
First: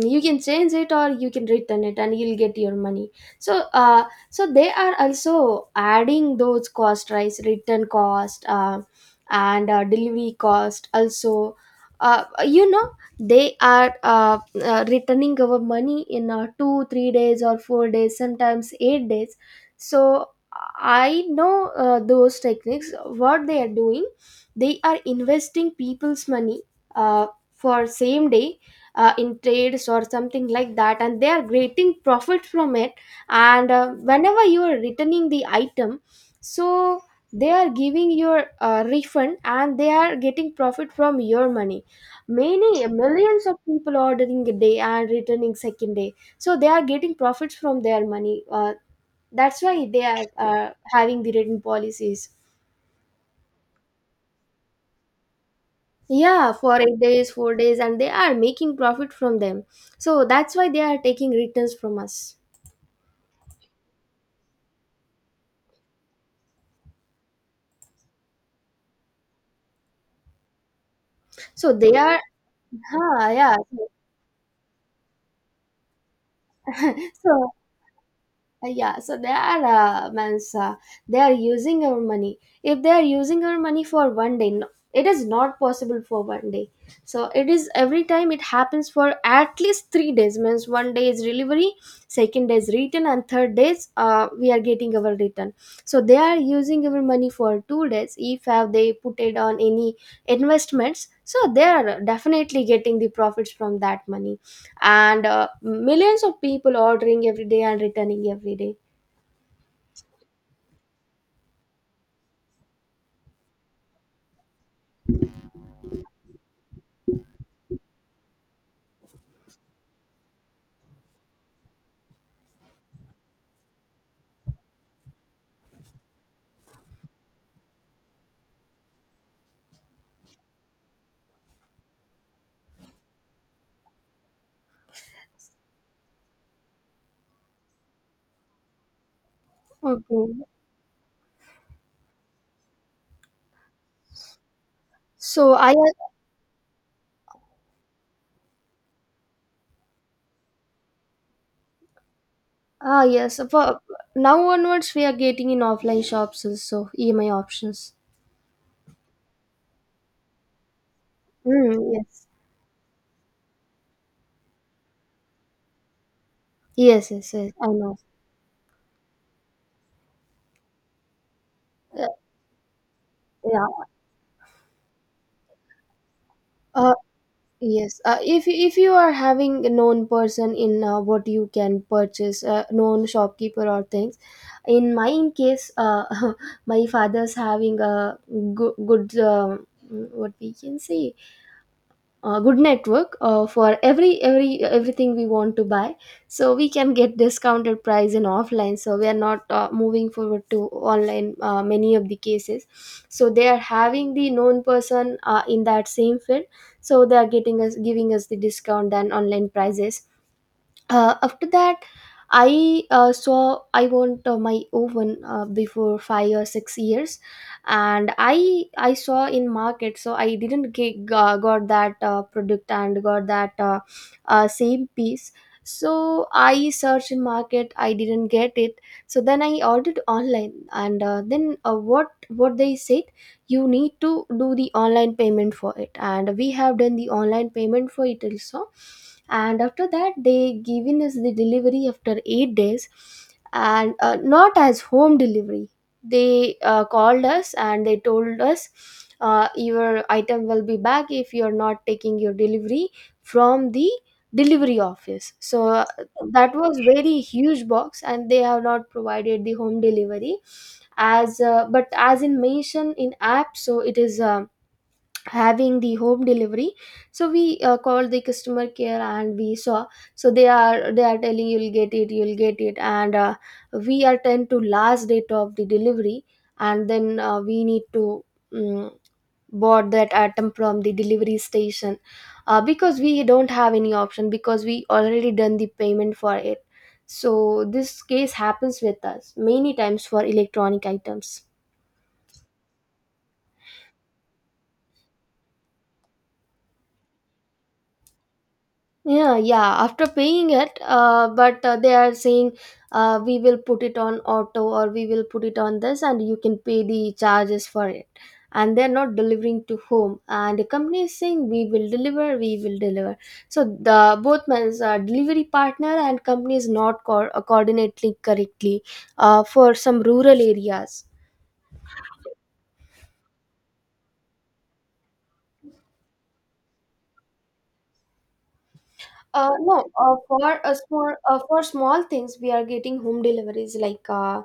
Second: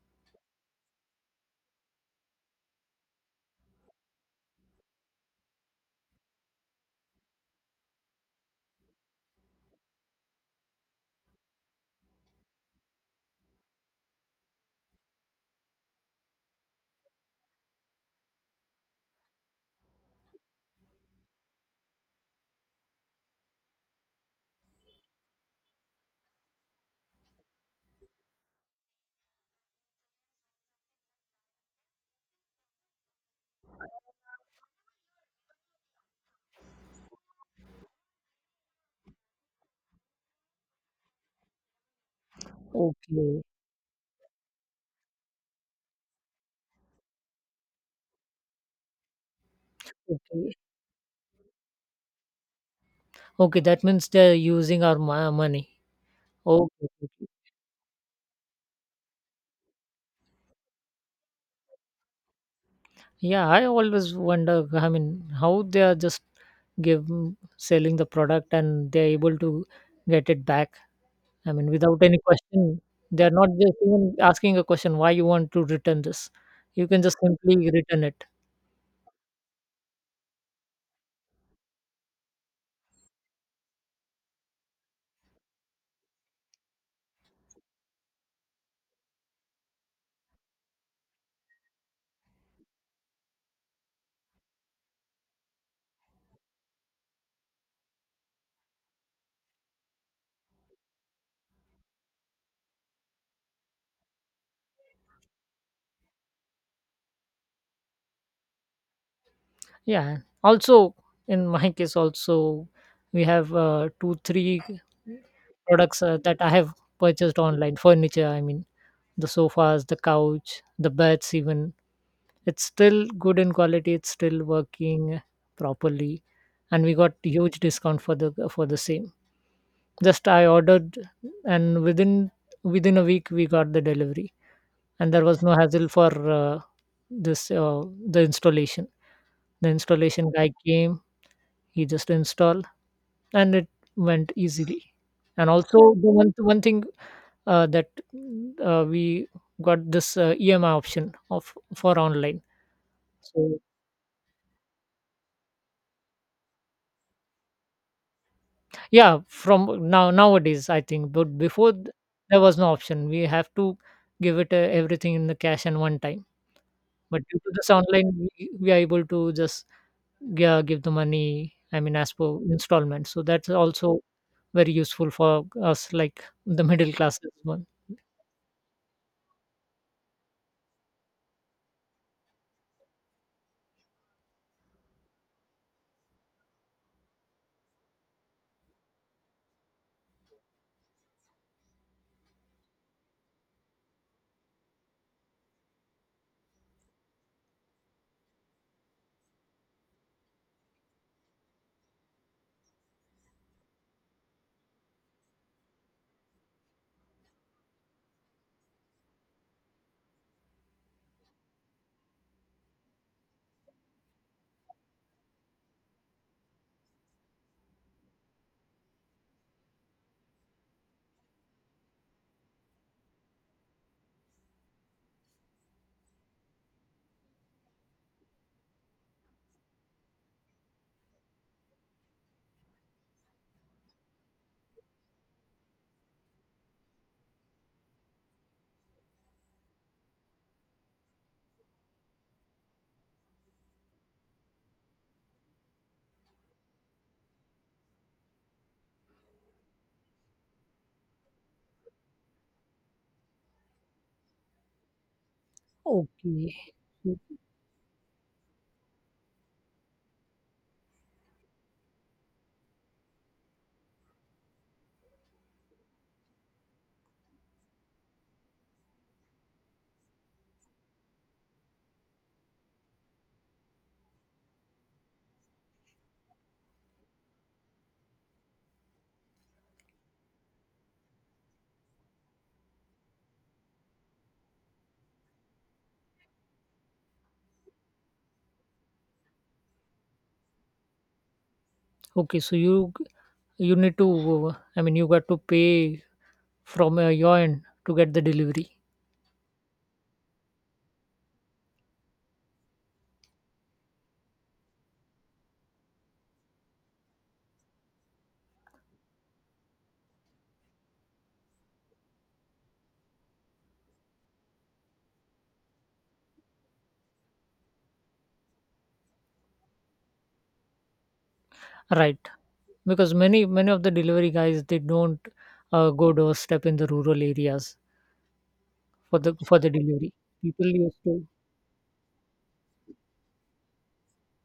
S1: you can change it, or you can return it and you'll get your money. So uh, so they are also adding those cost, right? Return cost uh, and uh, delivery cost also, uh, you know, they are uh, uh, returning our money in uh, two three days or four days, sometimes eight days. So I know uh, those techniques what they are doing. They are investing people's money, uh, for same day uh, in trades or something like that, and they are getting profit from it. And uh, whenever you are returning the item, so they are giving your uh, refund, and they are getting profit from your money. Many
S2: Okay.
S1: millions of people ordering a day and returning second day, so they are getting profits from their money. Uh, that's why they are
S2: Okay,
S1: uh, having the written policies.
S2: okay, that means they're using our mo- money.
S1: Yeah, for
S2: Okay,
S1: eight
S2: okay.
S1: days four days, and they are making profit from them. So that's why they are taking returns from us.
S2: Yeah, I always wonder, I mean how they are just give selling the product and they're able to get it back, I mean
S1: So they
S2: without any
S1: are,
S2: question.
S1: huh,
S2: They're not
S1: yeah.
S2: just even asking a question why you want to return this. You can just
S1: So
S2: simply return it.
S1: uh, yeah, so they are, uh, means uh, they are using our money. If they are using our money for one day, no, it is not possible for one day. So it is every time it happens for at least three days. Means one day is delivery, second day is return, and third days uh, we are getting our return. So they are using our money for two days. If have they put it on any investments, so they are definitely getting the profits from that money, and uh, millions of people ordering every day and returning every day.
S2: Yeah. Also, in my case, also we have uh, two, three products uh, that I have purchased online. Furniture, I mean, the sofas, the couch, the beds, even. It's still good in quality. It's still working properly, and we got huge discount for the for the same. Just I ordered, and within within a week we got the delivery, and there was no hassle for uh, this uh, the installation. The installation
S1: Okay.
S2: guy came, he just installed and it went easily. And
S1: So I uh,
S2: also the one, one thing uh, that uh, we got this uh, emi option of for online.
S1: ah, yes,
S2: So
S1: for now onwards we are getting in offline shops also E M I options.
S2: yeah, from now nowadays I think, but before th-
S1: Mm, yes.
S2: there was no option. We have to give it uh, everything in the cash and one time,
S1: Yes,
S2: but
S1: yes,
S2: due
S1: yes.
S2: to
S1: I
S2: this
S1: know.
S2: online we, we are able to just, yeah, give the money I mean
S1: Uh,
S2: as per installment. So that's
S1: yeah.
S2: also very useful for us like the middle
S1: Uh,
S2: classes one.
S1: yes. Uh, if you- if you are having a known person in uh, what you can purchase, uh, known shopkeeper or things. In my in case, uh, (laughs) my father's having a good good um, what we can say uh, good network uh, for every every everything we want to buy, so we can get discounted price in offline, so we are not uh, moving forward to online uh, many of the cases. So they are having the known person uh, in that same field, so they are getting us giving us the discount than online prices. Uh, after that, I uh, saw I want uh, my oven uh, before five or six years, and i i saw in market, so I didn't get uh, got that uh, product and got that uh, uh, same piece. So I searched in market, I didn't get it, so then I ordered online. And uh, then uh, what what they said, you need to do the online payment for it, and we have done the online payment for it also. And after that they given us the delivery after eight days, and uh, not as home delivery. They uh, called us and they told us, uh, your item will be back if you are not taking your delivery from the delivery office. So uh, that
S2: Okay.
S1: was very huge box and they have not provided the home delivery as uh, but as in mentioned in app, so it is um having the home delivery. So we uh, called the customer care and we saw, so they are they are telling you'll get it, you'll get it, and uh, we attend to last date of the delivery. And then uh, we need to um, bought that item from the delivery station, uh, because we don't have any option, because we already done the payment for it. So this case happens with us many times for electronic items.
S2: Okay, so you g- you need to uh, I mean you got to pay from uh, your end to get the delivery.
S1: Yeah, yeah. After paying it, uh, but uh, they are saying, uh, we will put it on auto or we will put it on this, and you can pay the charges for it. And they're not delivering to home, and the company is saying we will deliver, we will deliver. So the both means uh, delivery partner and company is not co- coordinating correctly uh, for some rural areas.
S2: Right. Because many many of the delivery guys they don't uh, go doorstep in the rural areas for the
S1: Uh,
S2: for the
S1: no,
S2: delivery.
S1: uh, for
S2: People
S1: a
S2: used
S1: small
S2: to
S1: uh, for small things we are getting home deliveries like. Uh,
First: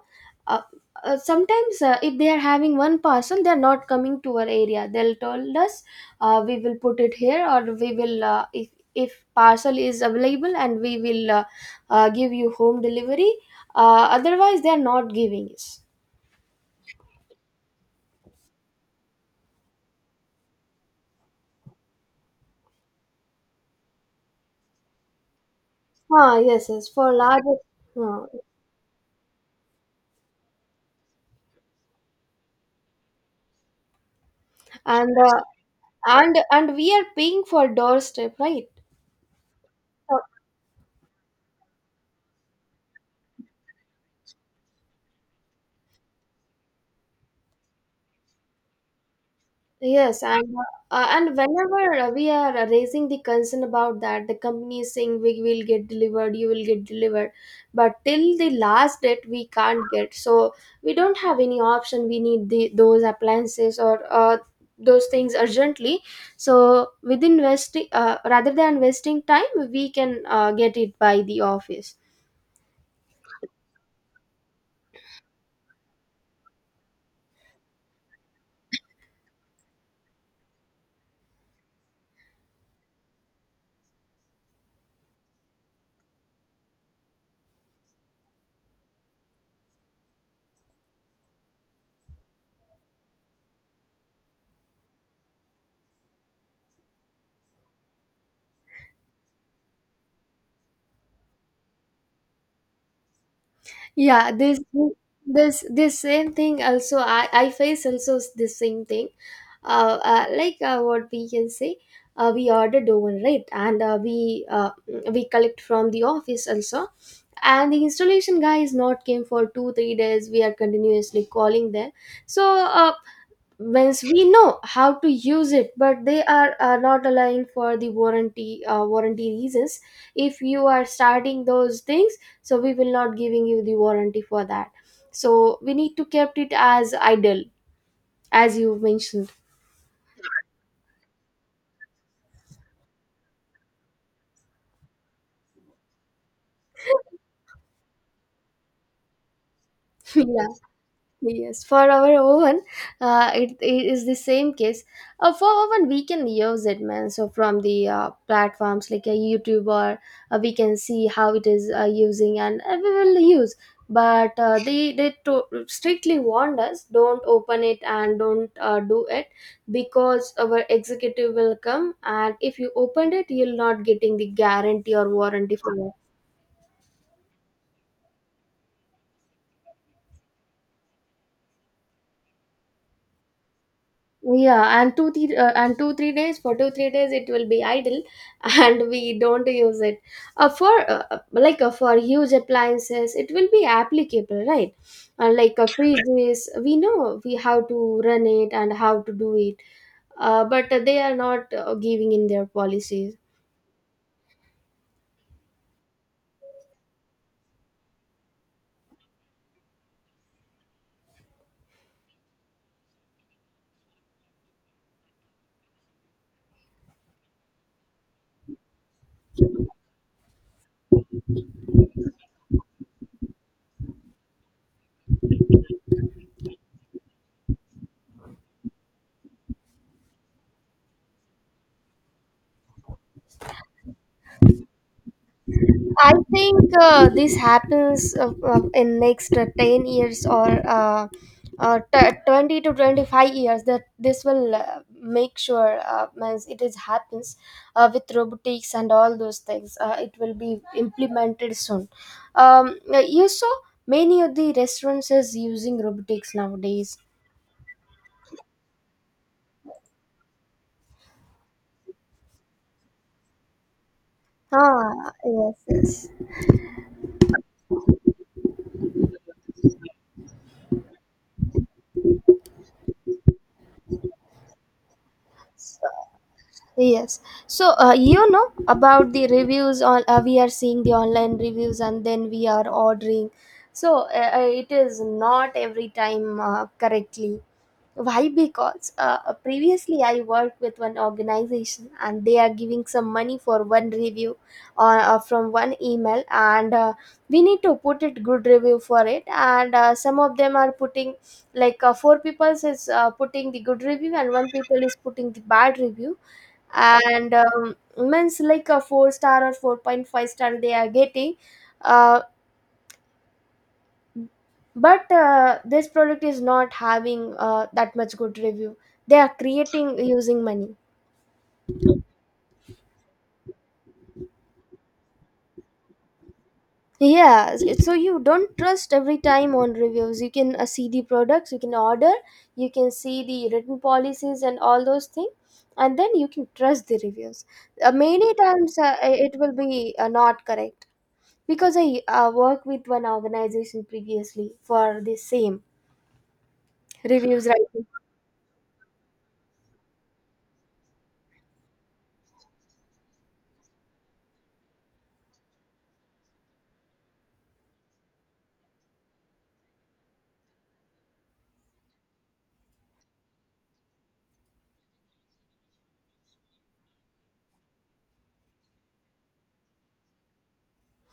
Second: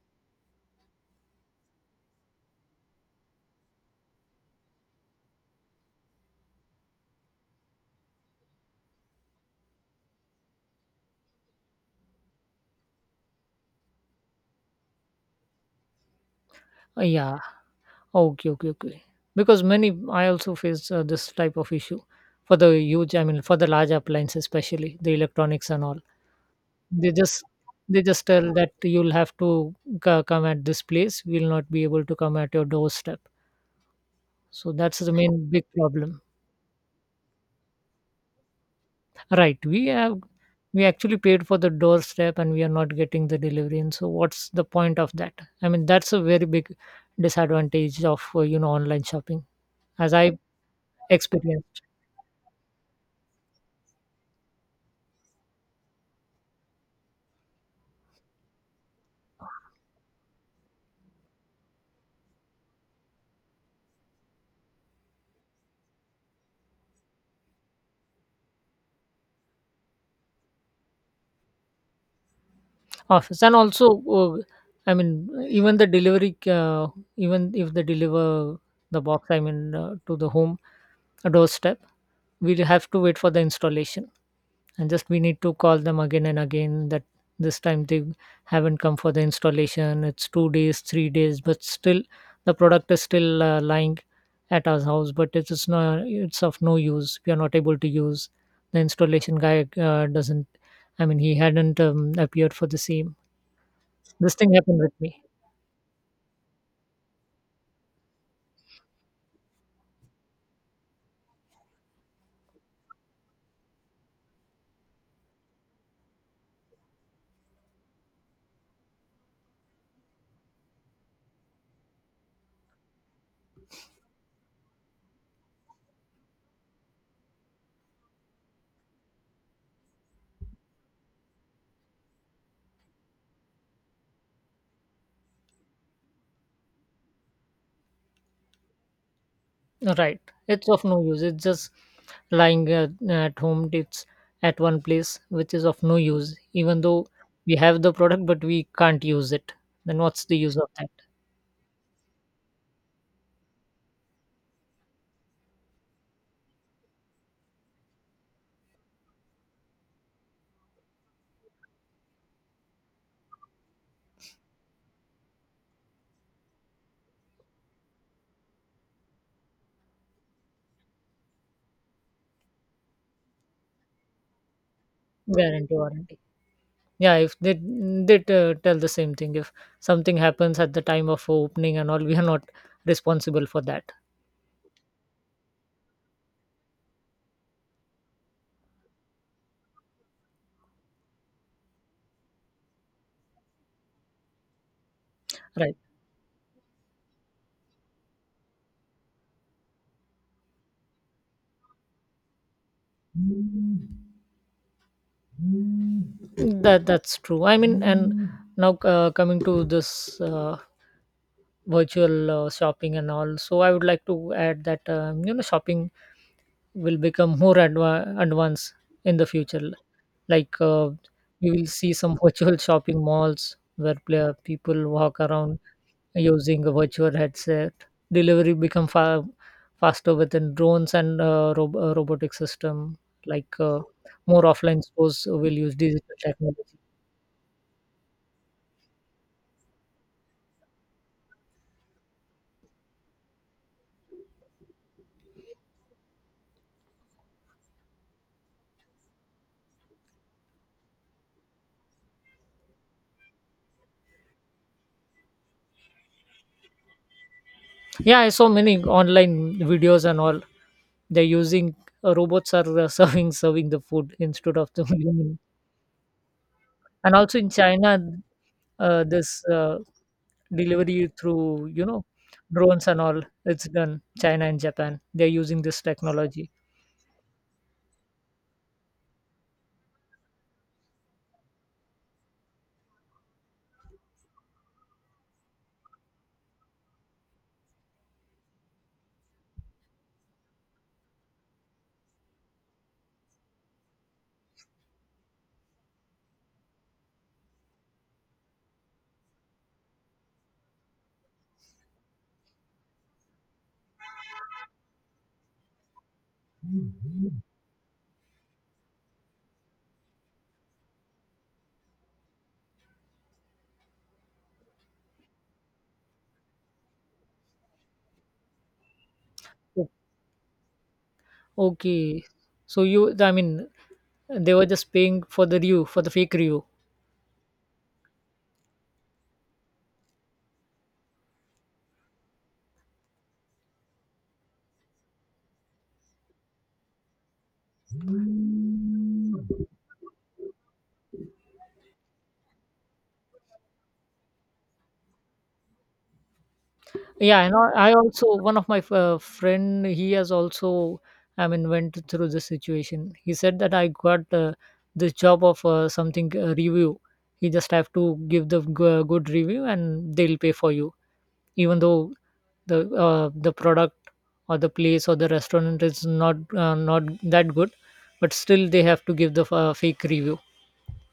S1: uh, uh, Sometimes uh, if they are having one parcel, they are not coming to our area, they'll told us, uh, we will put it here or we will uh, if if parcel is available and we will uh, uh, give you home delivery, uh, otherwise they are not giving us.
S2: uh, yeah. Okay, okay, okay. Because many I also face uh, this type of issue for the huge, I mean for the large appliances, especially the electronics and all.
S1: Ah, yes, yes, for
S2: They just,
S1: larger.
S2: they
S1: uh,
S2: just tell that you'll have to c- come at this place. We'll not be able to come at your doorstep. So that's the
S1: and uh,
S2: main big problem.
S1: and and we are paying for doorstep, right?
S2: Right. We
S1: So,
S2: have we actually paid for the doorstep and we are not getting the delivery. And so what's the point of that? I mean, that's a very big disadvantage of uh, you know online shopping as
S1: yes,
S2: I
S1: and uh, and
S2: experienced.
S1: whenever uh, we are uh, raising the concern about that, the company is saying we will get delivered, you will get delivered, but till the last date we can't get. So we don't have any option. We need the those appliances or uh, those things urgently. So within investing, uh, rather than wasting time, we can uh, get it by the office.
S2: Office. And also, uh, I mean, even the delivery, uh, even if they deliver the box, I mean, uh, to the home doorstep, we'll have to wait for the installation and just we need to call them again and again that this time they haven't come for the installation. It's two days, three days, but still the product is still uh, lying at our house, but it's, it's not, it's of no use, we are not able to use. The installation guy uh, doesn't, I mean he hadn't um, appeared for the same.
S1: Yeah,
S2: This thing
S1: this
S2: happened with me.
S1: this this same thing also i i face also, s- the same thing. Uh, uh like, uh, what we can say, uh, we ordered oven, right? And uh, we uh, we collect from the office also, and the installation guy is not came for two three days, we are continuously calling them. so uh, Means we know how to use it, but they are uh, not allowing for the warranty, uh, warranty reasons. If you are starting those things, so we will not giving you the warranty for that. So we need to kept it as idle, as you mentioned.
S2: Right. It's of no use. It's just lying uh, at home. It's at one place, which is of no use. Even though we have the product, but we can't use it. Then
S1: (laughs)
S2: what's the
S1: Yeah.
S2: use of that?
S1: Yes, for our oven, uh, it, it is the same case. Uh, for oven, we can use it, man. So from the uh, platforms like a YouTuber, uh, we can see how it is uh, using, and uh, we will use. But uh, they they to- strictly warned us, don't open it and don't uh, do it, because our executive will come, and if you opened it, you'll not getting the guarantee or warranty
S2: Guarantee
S1: for.
S2: warranty. Yeah, if they they uh, tell the same thing. If something happens at the time of opening and all, we are not responsible for that.
S1: Yeah, and two three uh, and two three days for two three days it will be idle, (laughs) and we don't use it. Uh, for uh, uh, Like, uh, for huge appliances, it will be applicable, right? Uh, like, uh,
S2: Right.
S1: fridges, we know we how to run it and how to do it. Uh, but uh, they are not uh, giving in their policies.
S2: That that's true. I mean, and now uh, coming to this uh, virtual uh, shopping and all. So I would like to add that um, you know shopping will become more adva- advanced in the future. Like uh, we will see some (laughs) virtual shopping malls where pla- people walk around using a virtual headset. Delivery become far faster within drones and uh, rob- uh, robotic system. Like uh, more offline stores will use
S1: I
S2: digital
S1: think
S2: technology.
S1: uh, this happens uh, uh, in next uh, ten years or uh, uh, t- twenty to twenty five years. That this will uh, make sure, uh, means it is happens uh, with robotics and all those things. Uh, it will be implemented soon. Um, uh, you saw many of the restaurants is using robotics nowadays.
S2: Yeah, I saw many online videos and all. They're using uh, robots are uh, (laughs) serving serving the food instead of the (laughs)
S1: Ah,
S2: human.
S1: yes, yes.
S2: And also in China, uh, this uh, delivery through, you know, drones and all, it's done. China and Japan, they're using this
S1: So,
S2: technology.
S1: yes. So, uh, you know about the reviews on, uh, we are seeing the online reviews and then we are ordering. So, uh, uh, it is not every time uh, correctly. Why? Because uh, previously I worked with one organization and they are giving some money for one review on, uh, from one email, and uh, we need to put it good review for it. And uh, some of them are putting like uh, four people is uh, putting the good review and one people is putting the bad review, and um, means like a four star or four point five star they are getting. uh, but uh, this product is not having uh, that much good review, they are
S2: O-
S1: creating using money.
S2: okay, so you, I mean they were just paying for the review, for the fake review.
S1: Yeah, s- so you don't trust every time on reviews, you can uh, see the products, you can order, you can see the written policies and all those things, and then you can trust the reviews. Uh, many times uh, it will be uh, not correct, because I uh, worked with one organization previously for the same
S2: Yeah,
S1: reviews
S2: and i
S1: writing.
S2: I also one of my uh, friend, he has also, I mean went through this situation. He said that I got uh, this job of uh, something uh, review. He just have to give the g- uh, good review and they'll pay for you. Even though the uh, the product or the place or the restaurant is not uh, not that good, but still they have to give the uh, fake review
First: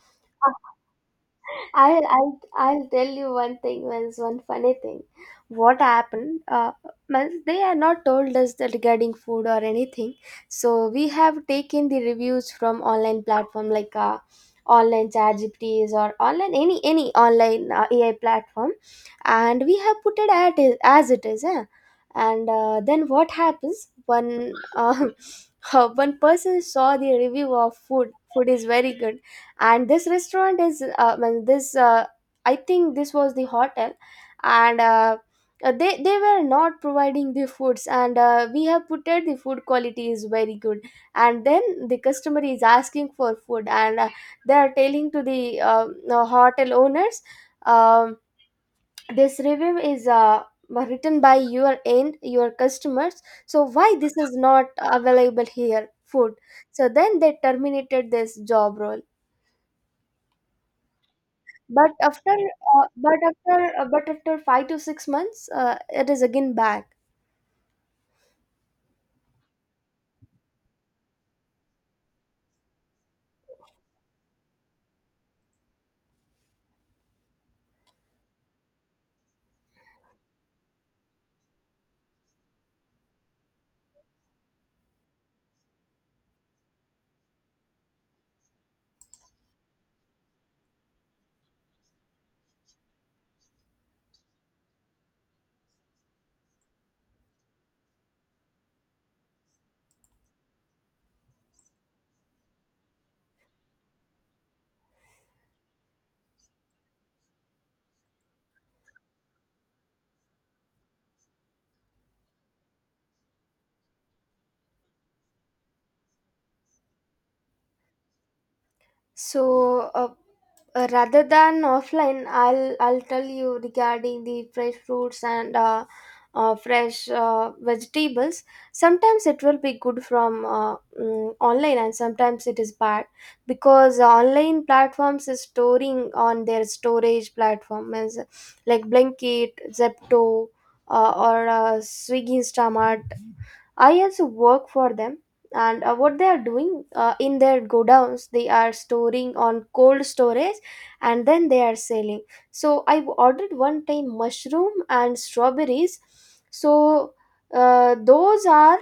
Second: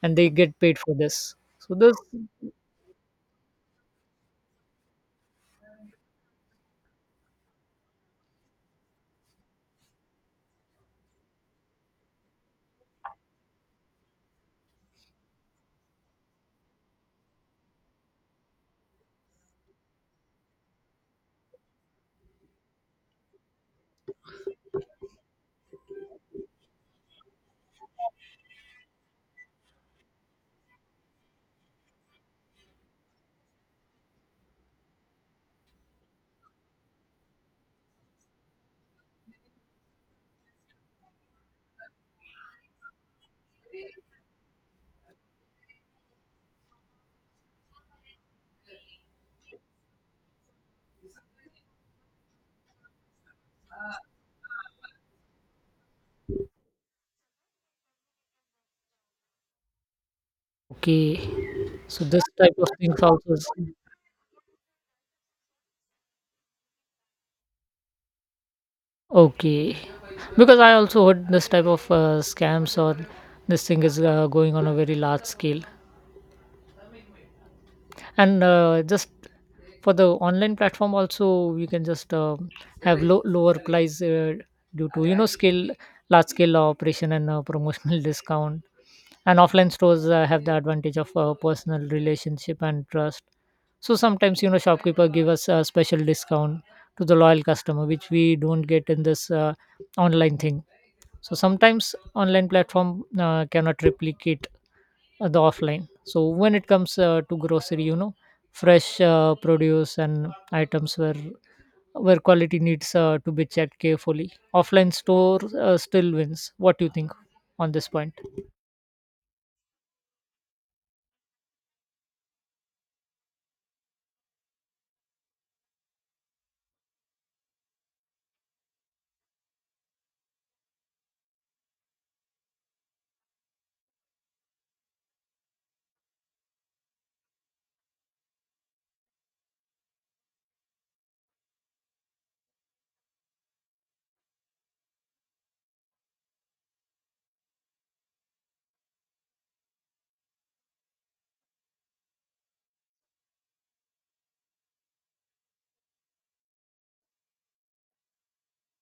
S2: and they get paid for this. So this.
S1: I'll, I'll, I'll tell you one thing, means one funny thing. What happened? Uh, means they are not told us that regarding food or anything. So we have taken the reviews from online platform like uh, online ChatGPTs or online any any online uh, A I platform, and we have put it at it, as it is. Eh? And uh, then what happens? One uh, (laughs) one person saw the review of food. Food is very good, and this restaurant is uh, well, this uh, I think this was the hotel, and uh, uh, they they were not providing the foods, and uh, we have put it the food quality is very good, and then the customer is asking for food, and uh, they are telling to the uh, uh, hotel owners, um, this review is uh, written by your end your customers, so why this is not available here food? So then they terminated this job role.
S2: Okay.
S1: but
S2: So this
S1: after
S2: type of
S1: uh,
S2: things
S1: but
S2: also is.
S1: after uh, but after five to six months uh, it is again back.
S2: Okay. Because I also heard this type of uh, scams or this thing is uh, going on a very large scale. And uh, just for the online platform also you can just um have low, lower price uh, due to, you know, scale, large scale operation and uh, promotional (laughs) discount. And offline stores uh, have the advantage of uh, personal relationship and trust. So sometimes, you know, shopkeeper give us a special discount to the loyal customer, which we don't get in this uh, online thing. So sometimes online platform uh, cannot replicate uh, the offline. So when it comes uh, to grocery, you know, fresh uh, produce and items where where quality needs uh, to be checked carefully, offline store uh, still wins. What do you think on this point?
S1: so uh, uh, Rather than offline, i'll i'll tell you regarding the fresh fruits and uh, uh, fresh uh, vegetables. Sometimes it will be good from uh, mm, online, and sometimes it is bad, because online platforms is storing on their storage platform is like Blinkit, Zepto, uh, or uh, Swiggy Instamart. I also work for them, and uh, what they are doing uh, in their godowns, they are storing on cold storage and then they are selling. So I ordered one time mushroom and strawberries. So uh, those are,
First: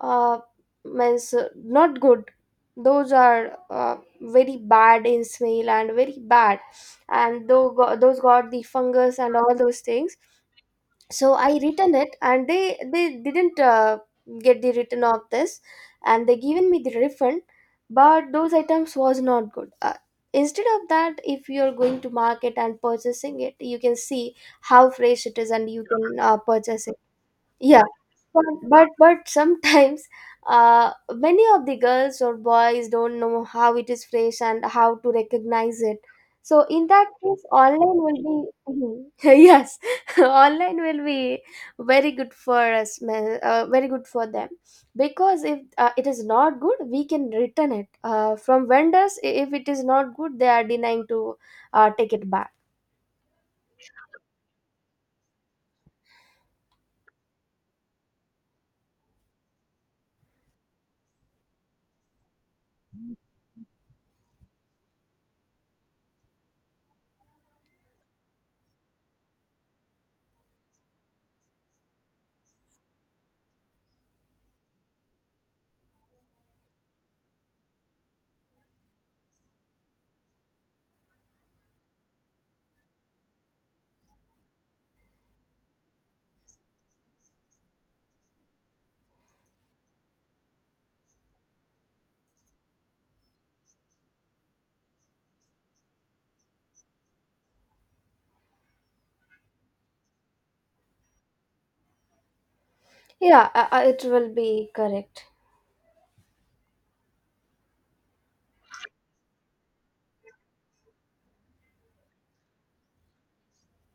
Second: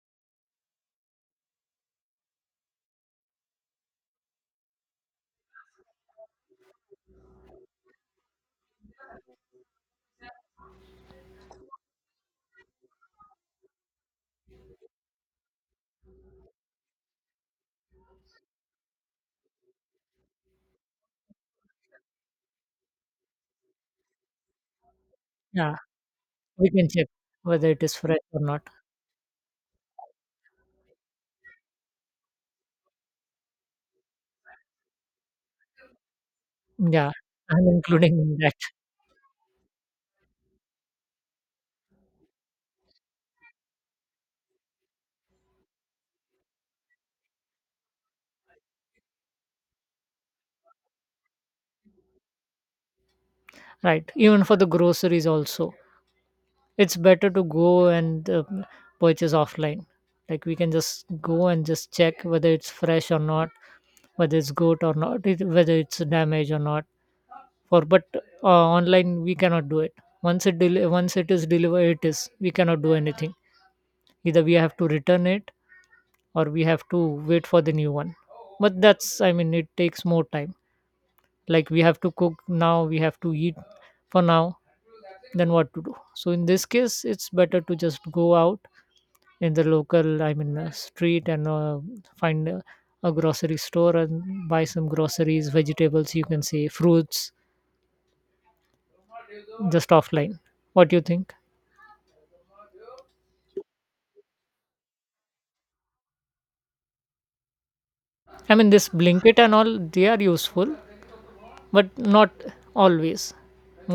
S1: uh, means uh, not good. Those are uh, very bad in smell and very bad, and though those got the fungus and all those things. So I written it, and they they didn't uh, get the return of this, and they given me the refund. But those items was not good. Uh, instead of that, if you're going to market and purchasing it, you can see how fresh it is and
S2: Yeah,
S1: you can uh,
S2: we
S1: purchase.
S2: can check whether
S1: Yeah,
S2: it is fresh or
S1: but
S2: not.
S1: but, but sometimes (laughs) uh, many of the girls or boys don't know how it is fresh and how to recognize it. So in that
S2: Yeah,
S1: case,
S2: (laughs) I'm
S1: online
S2: including
S1: will be.
S2: in that.
S1: Mhm. (laughs) Yes, (laughs) online will be very good for us, ma- uh, very good for them, because if uh, it is not good, we can return it uh, from vendors. i- If it is not good, they are denying to uh, take it back.
S2: Right, even for the groceries also it's better to go and uh, purchase offline. Like we can just go and just check whether it's fresh or not, whether it's good or not, it- whether it's damaged or not. For, but uh, online we cannot do it. Once it del- once it is delivered, it is, we cannot do anything. Either we have to return it or we have to wait for the new one. But that's, I mean it takes more time. Like we have to cook now, we have to eat for now, then what to do? So in this case it's better to just go out in the local, I mean uh, street and uh, find a, a grocery store and buy some groceries, vegetables, you can say fruits, just offline. What do you think?
S1: Yeah, uh, uh, it will be correct.
S2: I mean, this blinket and all, they are useful but not always.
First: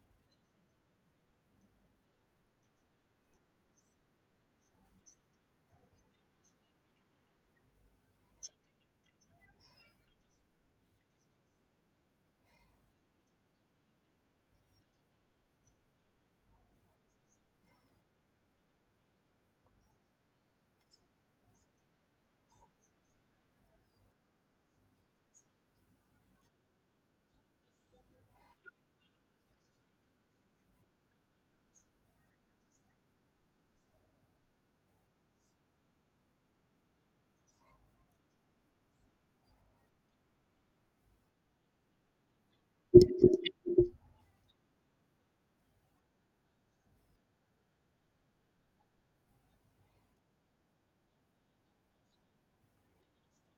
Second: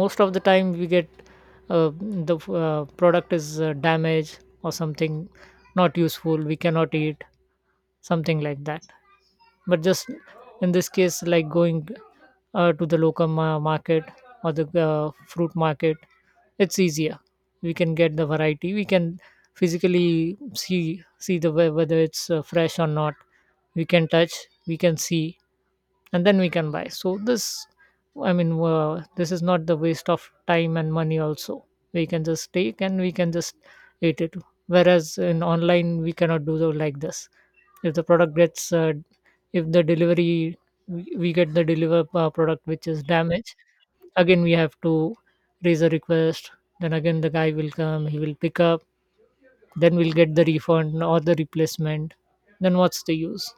S2: Most of the time we get uh, the uh, product is uh, damaged or something, not useful, we cannot eat, something like that. But just in this case, like going uh, to the local ma- market or the uh, fruit market, it's easier. We can get the variety, we can physically see see the whe- whether it's uh, fresh or not. We can touch, we can see, and then we can buy. So this, I mean uh, this is not the waste of time and money also. We can just take and we can just eat it. Whereas in online we cannot do so, like this. If the product gets uh, if the delivery, we we get the deliver uh, product which is damaged, again we have to raise a request, then again the guy will come, he will pick up, then we'll get the refund or the replacement. Then what's the use?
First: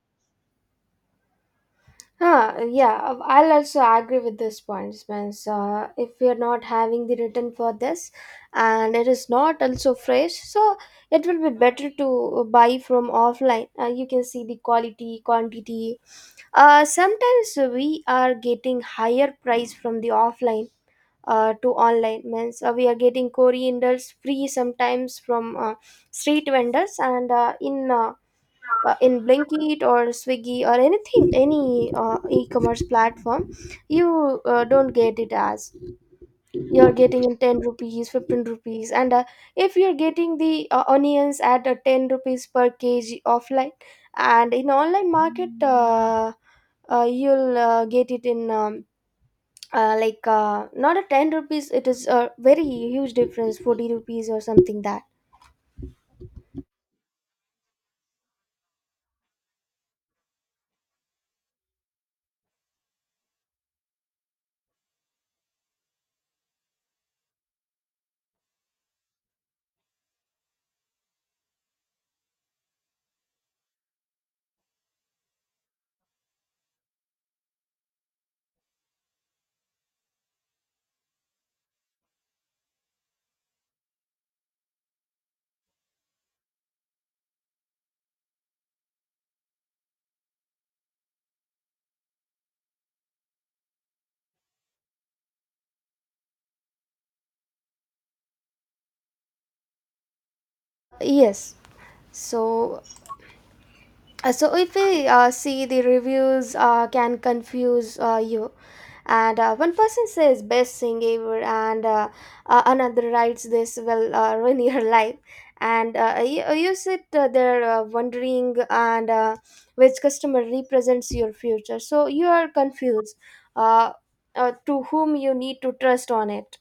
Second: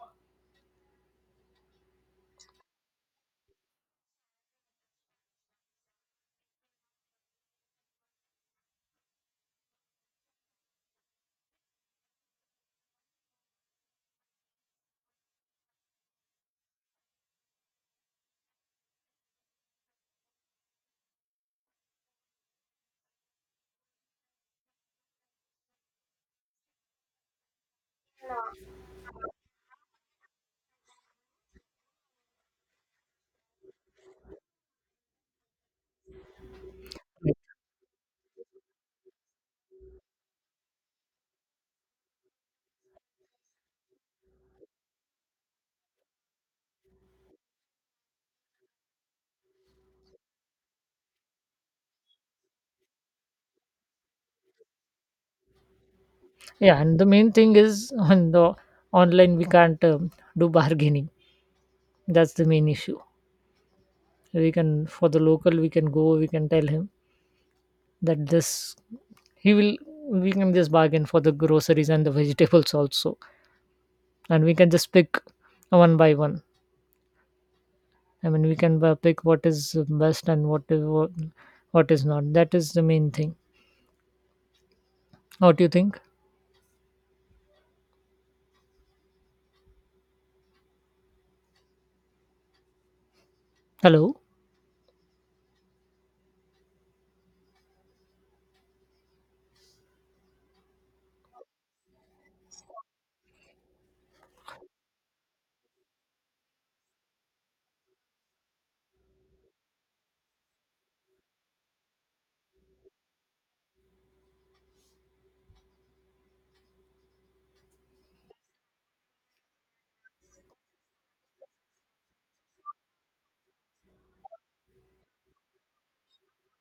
S1: Huh, yeah, uh, I'll also agree with this point, Spence. Uh, if we are not having the written for this and it is not also fresh, so it will be better to buy from offline. Uh, you can see the quality, quantity. Uh, sometimes we are getting higher price from the offline uh, to online. Means uh, we are getting corianders free sometimes from uh, street vendors and uh, in uh, uh, in Blinkit or Swiggy or anything, any uh, e-commerce platform, you uh, don't get it as you're getting in ten rupees, fifteen rupees, and uh, if you're getting the uh, onions at uh, ten rupees per kg offline, and in online market, uh, uh, you'll uh, get it in. Um, uh, like, uh, not a ten rupees, it is a very huge difference, forty rupees or something that.
S2: Yeah, and the main thing is on the online we can't um, do bargaining. That's the main issue. We can for the local we can go. We can tell him that this he will. We can just bargain for the groceries and the vegetables also, and we can just pick one by one. I mean, we can uh, pick what is best and what is what, what is not. That is the main thing. What do you think? Hello,
S1: Yes, so Uh, So if we uh, see the reviews, uh, can confuse uh, you, and uh, one person says best thing ever, and uh, uh, another writes this will uh, (laughs) ruin your life, and uh, you, you sit uh, there uh, wondering, and uh, which customer represents your future, so you are confused, uh, uh, to whom you need to trust on it.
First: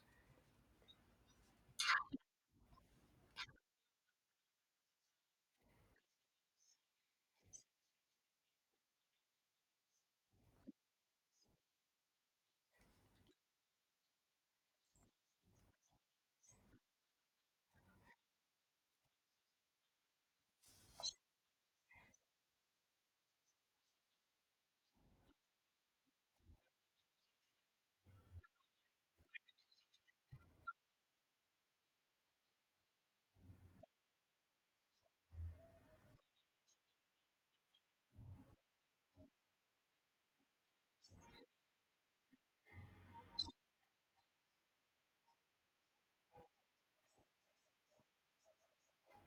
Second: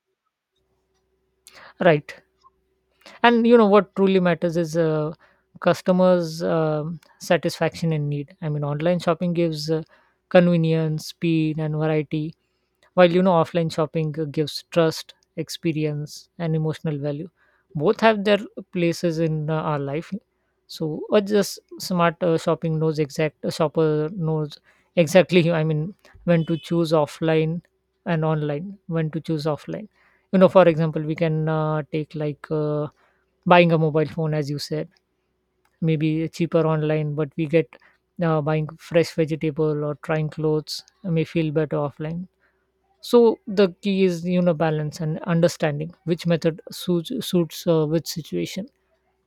S2: right? And you know what truly matters is uh, customers um satisfaction and need. I mean, online shopping gives uh, convenience, speed and variety, while you know offline shopping uh, gives trust, experience and emotional value. Both have their places in uh, our life. So or just smart uh, shopping knows exact, a shopper knows exactly. (laughs) I mean, when to choose offline and online, when to choose offline. You know for example, we can uh, take like uh, buying a mobile phone, as you said, maybe cheaper online, but we get uh, buying fresh vegetable or trying clothes uh, may feel better offline. So the key is, you know balance and understanding which method suits suits uh, which situation.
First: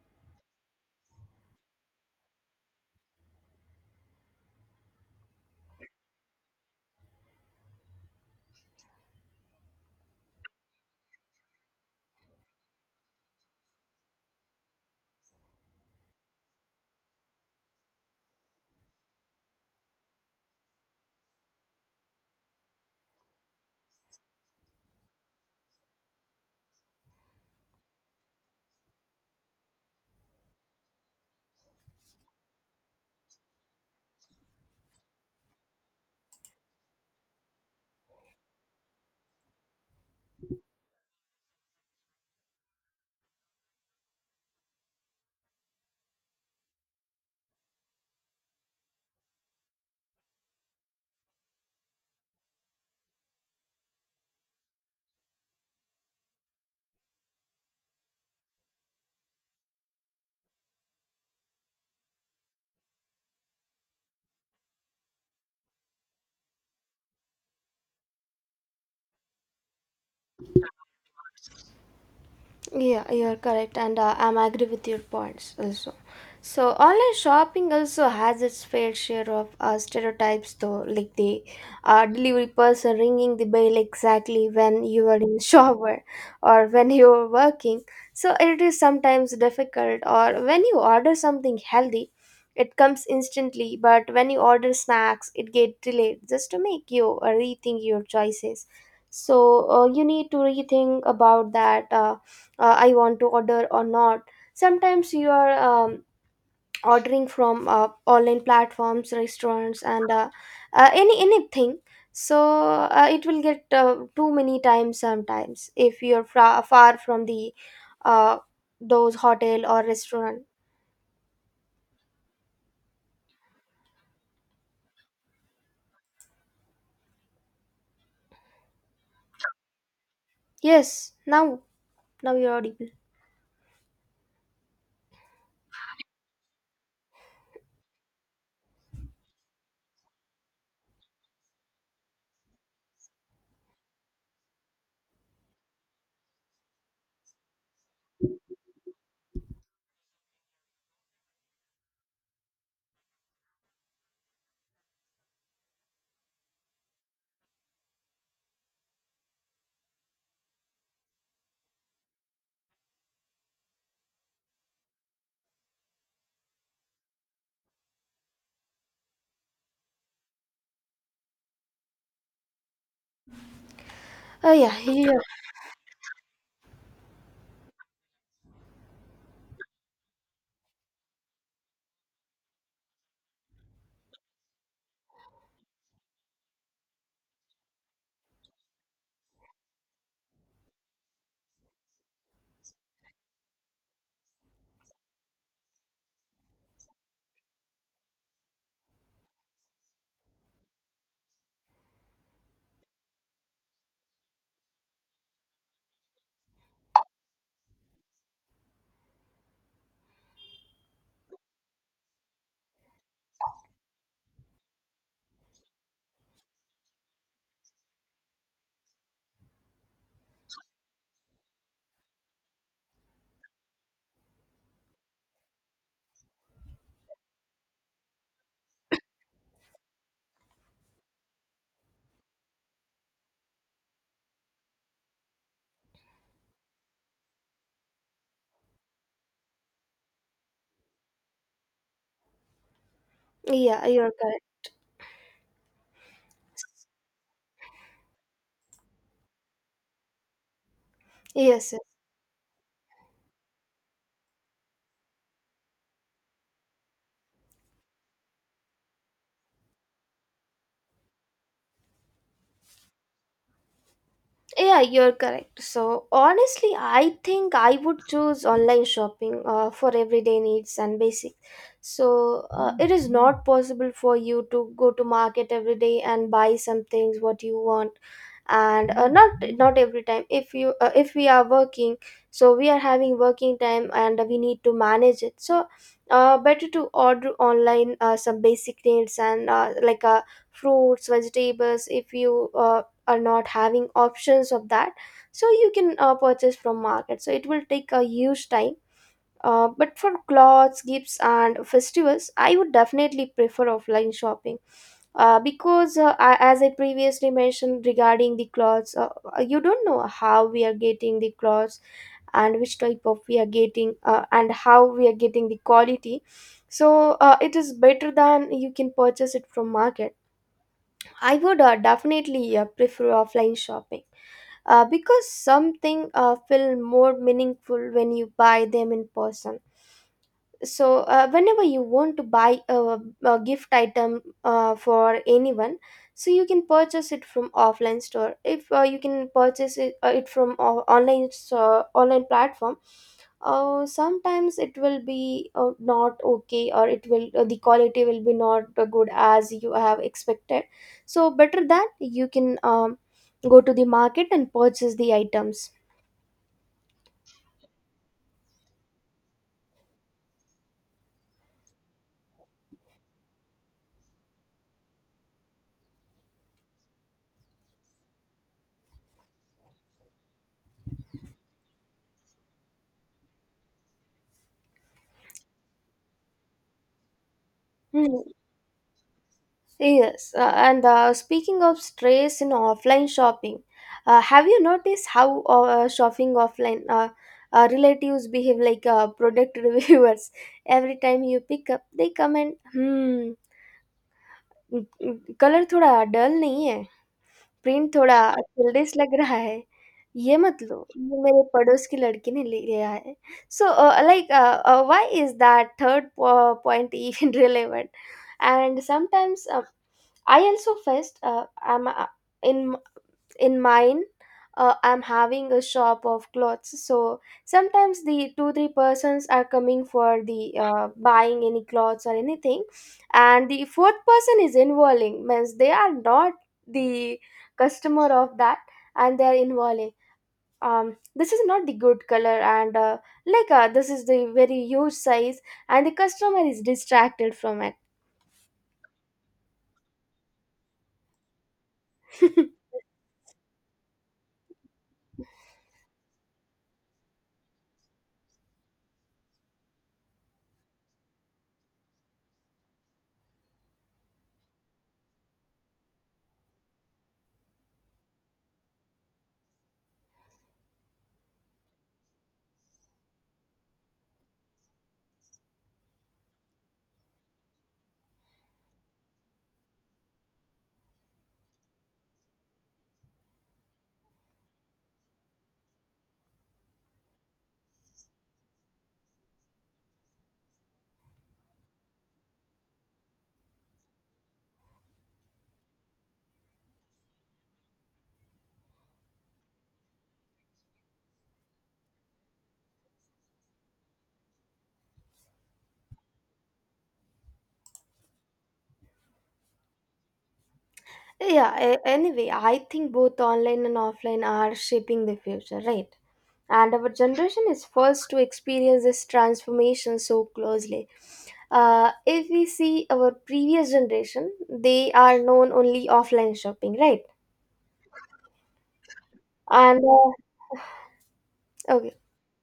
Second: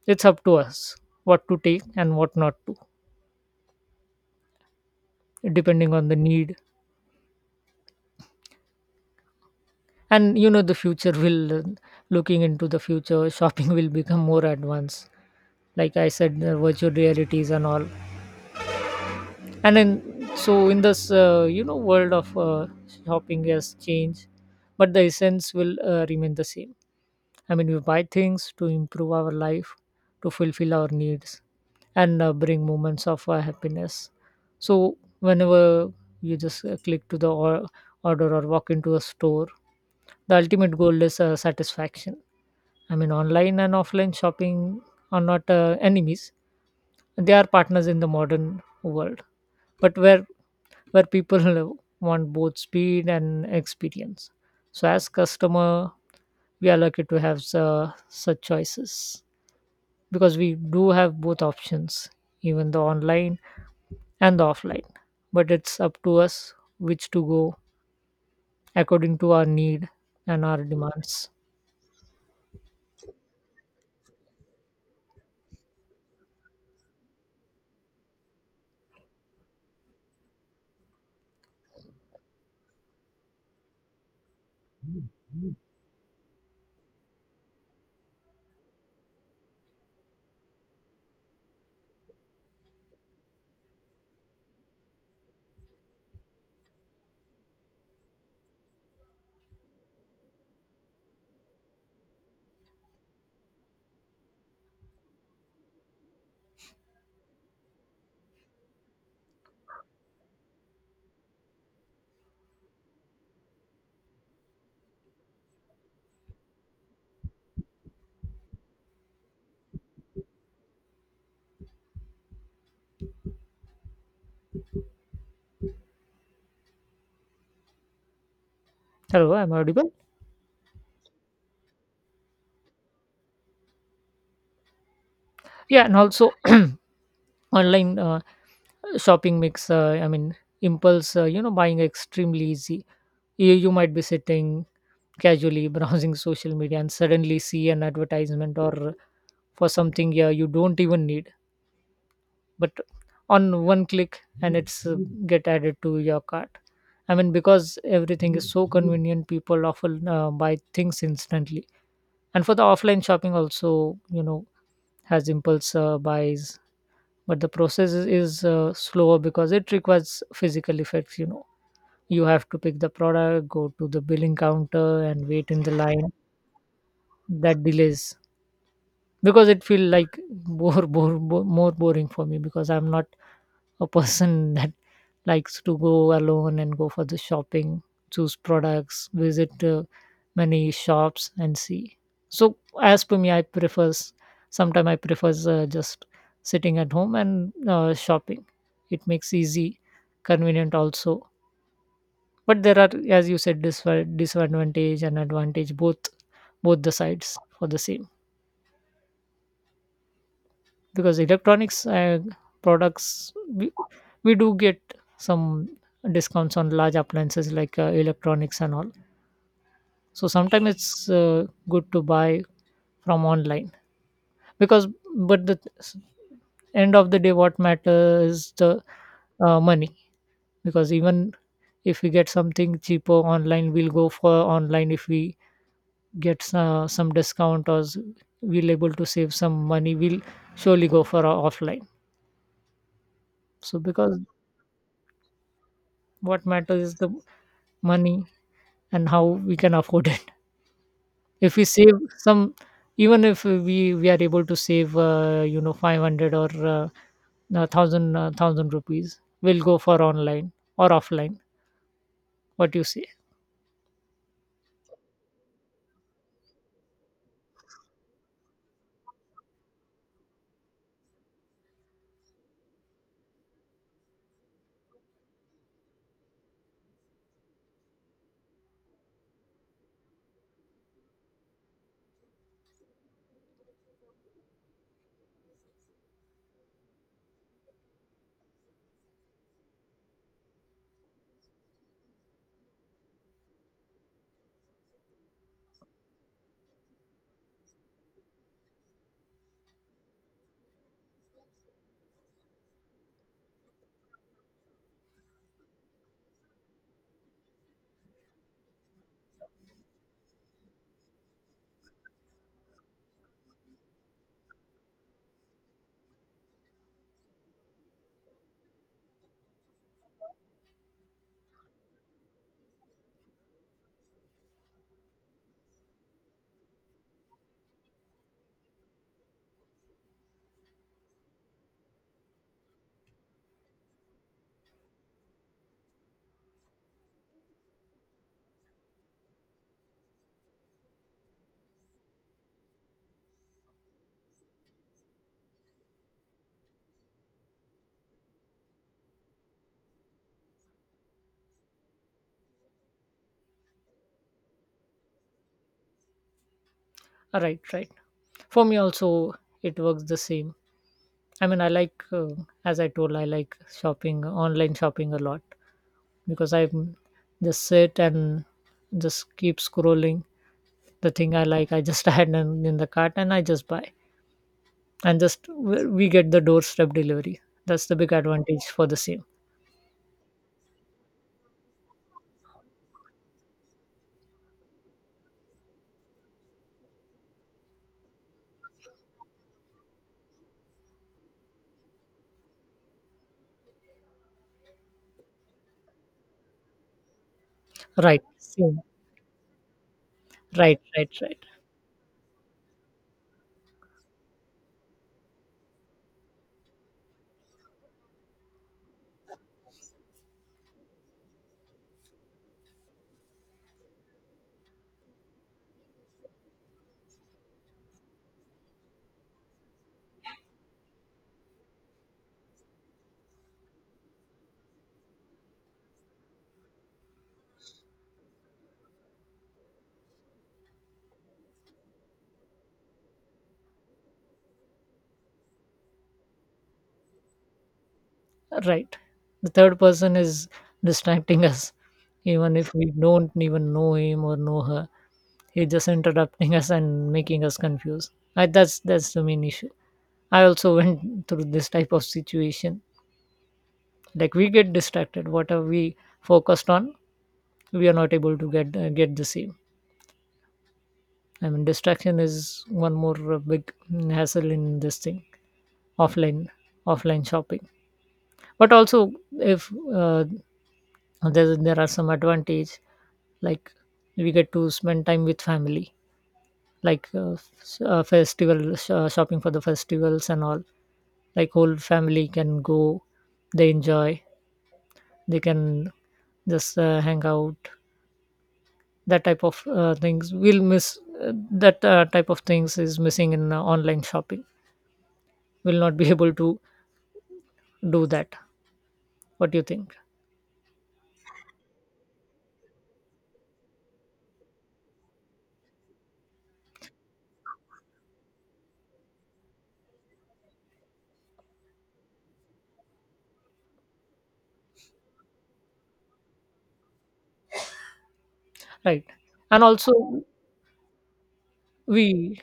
S2: It's up to us what to take and what not to, depending on the need. And you know the future will uh, looking into the future, (laughs) shopping will become more advanced, like I said, the virtual realities and all. And in, so in this uh, you know world of uh, shopping has changed, but the essence will uh, remain the same. I mean, we buy things to improve our life, to fulfill our needs and uh, bring moments of uh, happiness. So whenever you just uh, click to the or- order or walk into a store, the ultimate goal is uh, satisfaction. I mean, online and offline shopping are not uh, enemies. They are partners in the modern world, but where where people (laughs) want both speed and experience. So as customer, we are lucky to have su- such choices because we do have both options, even the online and the offline. But it's up to us which to go according to our need and our demands.
S1: Yeah, you're correct, and uh, I'm agree with your points also. So online shopping also has its fair share of uh, stereotypes, though, like the uh, delivery person ringing the bell exactly when you are in (laughs) shower or when you are working. So it is sometimes difficult. Or when you order something healthy, it comes instantly, but when you order snacks, it get delayed just to make you uh, rethink your choices. So uh, you need to rethink about that. Uh, uh, I want to order or not. Sometimes you are um, ordering from uh, online platforms restaurants, and uh, uh, any anything, so uh, it will get uh, too many times sometimes if you're fra- far from the uh, those hotel or restaurant.
S2: Hello, I'm audible.
S1: Yes, now, now you're audible.
S2: Yeah, and also (clears throat) online uh, shopping makes uh, I mean impulse uh, you know buying extremely easy. You, you might be sitting casually (laughs) browsing social media and suddenly see an advertisement or for something, yeah, you don't even need, but on one click and it's uh, get added to your cart. I mean, because everything is so convenient, people often uh, buy things instantly. And for the offline shopping also, you know has impulse uh, buys, but the process is, is uh, slower because it requires physical effects, you know you have to pick the product, go to the billing
S1: Oh, yeah,
S2: counter
S1: yeah.
S2: and wait in the line. That delays because it feel like more, more, more, more boring for me, because I'm not a person (laughs) that likes to go alone and go for the shopping, choose products, visit uh, many shops and see. So as per me, I prefers, sometimes I prefers uh, just sitting at home and uh, shopping. It makes easy, convenient also. But there are, as you said, disva- disadvantage and advantage, both both the sides for the same. Because electronics uh, products we, we do get some discounts on large appliances like uh, electronics and all. So sometimes it's uh, good to buy from online, because, but the s- end of the day what matters is the uh, money. Because even if we get something cheaper online, we'll go for online. If we get uh, some discount, or s- we'll able to save some money, we'll surely go for uh, offline. So
S1: Yeah, you're
S2: because
S1: correct.
S2: what matters is the money and how we can afford it. (laughs) If we
S1: Yes.
S2: save some, even if we we are able to save uh, you know five hundred or uh, no, thousand uh, thousand rupees, will go for online or offline, what you say?
S1: Yeah, you're correct. So, honestly, I think I would choose online shopping uh, for everyday needs and basic. So, uh, it is not possible for you to go to market every day and buy some things what you want, and uh, not not every time if you uh, if we are working, so we are having working time and we need to manage it. So uh, better to order online uh, some basic needs and uh, like uh, fruits vegetables if you uh, are not having options of that, so you can uh, purchase from market, so it will take a huge time. Uh, but for clothes gifts and festivals, I would definitely prefer offline shopping, uh, because uh, I, as I previously mentioned regarding the clothes, uh, uh, you don't know how we are getting the clothes and which type of we are getting, uh, and how we are getting the quality, so uh, it is better than you can purchase it from market. I would uh, definitely uh, prefer offline shopping, uh, because something uh, feel more meaningful when you buy them in person. So uh, whenever you want to buy a, a gift item uh, for anyone, so you can purchase it from offline store. If uh, you can purchase it, uh, it from o- online uh, online platform, uh, sometimes it will be uh, not okay, or it will, uh, the quality will be not uh, good as you have expected. So better that you can um, go to the market and purchase the items.
S2: Right, right. For me also it works the same. I mean, I like uh, as I told, I like shopping, online shopping a lot, because I just sit and just keep scrolling. The thing I like, I just (laughs) add in, in the cart and I just buy, and just w- we get the doorstep delivery. That's the big
S1: Hmm.
S2: advantage for the same.
S1: Yes, uh, and uh, speaking of stress in offline shopping, uh, have you noticed how uh, shopping offline, uh, uh, relatives behave like uh, product (laughs) reviewers? Every time you pick up, they comment, hmm, colour थोड़ा dull नहीं है, print थोड़ा
S2: Right, same.
S1: चिल्ड्रेस लग रहा है, ये मत
S2: Right,
S1: लो
S2: right,
S1: ये
S2: right.
S1: मेरे पड़ोस की लड़की ने ले लिया है, so like why is that point even (laughs) relevant? And sometimes, sometimes I also faced, uh, I'm uh, in in mine. Uh, I'm having a shop of clothes, so sometimes the two three persons are coming for the uh, buying any clothes or anything, and the fourth person is involving means they are not the customer of that, and they are involving. Um, this is not the good color, and uh, like uh, this is the very huge size, and the customer is distracted from it.
S2: Right, the third person is distracting us,
S1: (laughs)
S2: even if we don't even know him or know her. He's just interrupting us and making us confused. I, that's that's the main issue. I also (laughs) went through this type of situation, like we get distracted what are we focused on, we are not able to get uh, get the same. I mean, distraction is one more uh, big hassle in this thing, offline, offline shopping. But also, if uh, there there are some advantage, like we get to spend time with family, like uh, s- uh, festival sh- uh, shopping for the festivals and all. Like whole family can go, they enjoy, they can just uh, hang out. That type of uh, things we'll miss, uh, that uh, type of things is missing in uh, online shopping. We'll not be (laughs) able to do that. What do you think?
S1: Yeah, a- anyway, I think both online and offline are shaping the future, right? And our generation is first to experience this transformation so closely. Uh, if we see our previous generation, they are known only offline shopping, right?
S2: Right, and
S1: And uh,
S2: also
S1: okay,
S2: We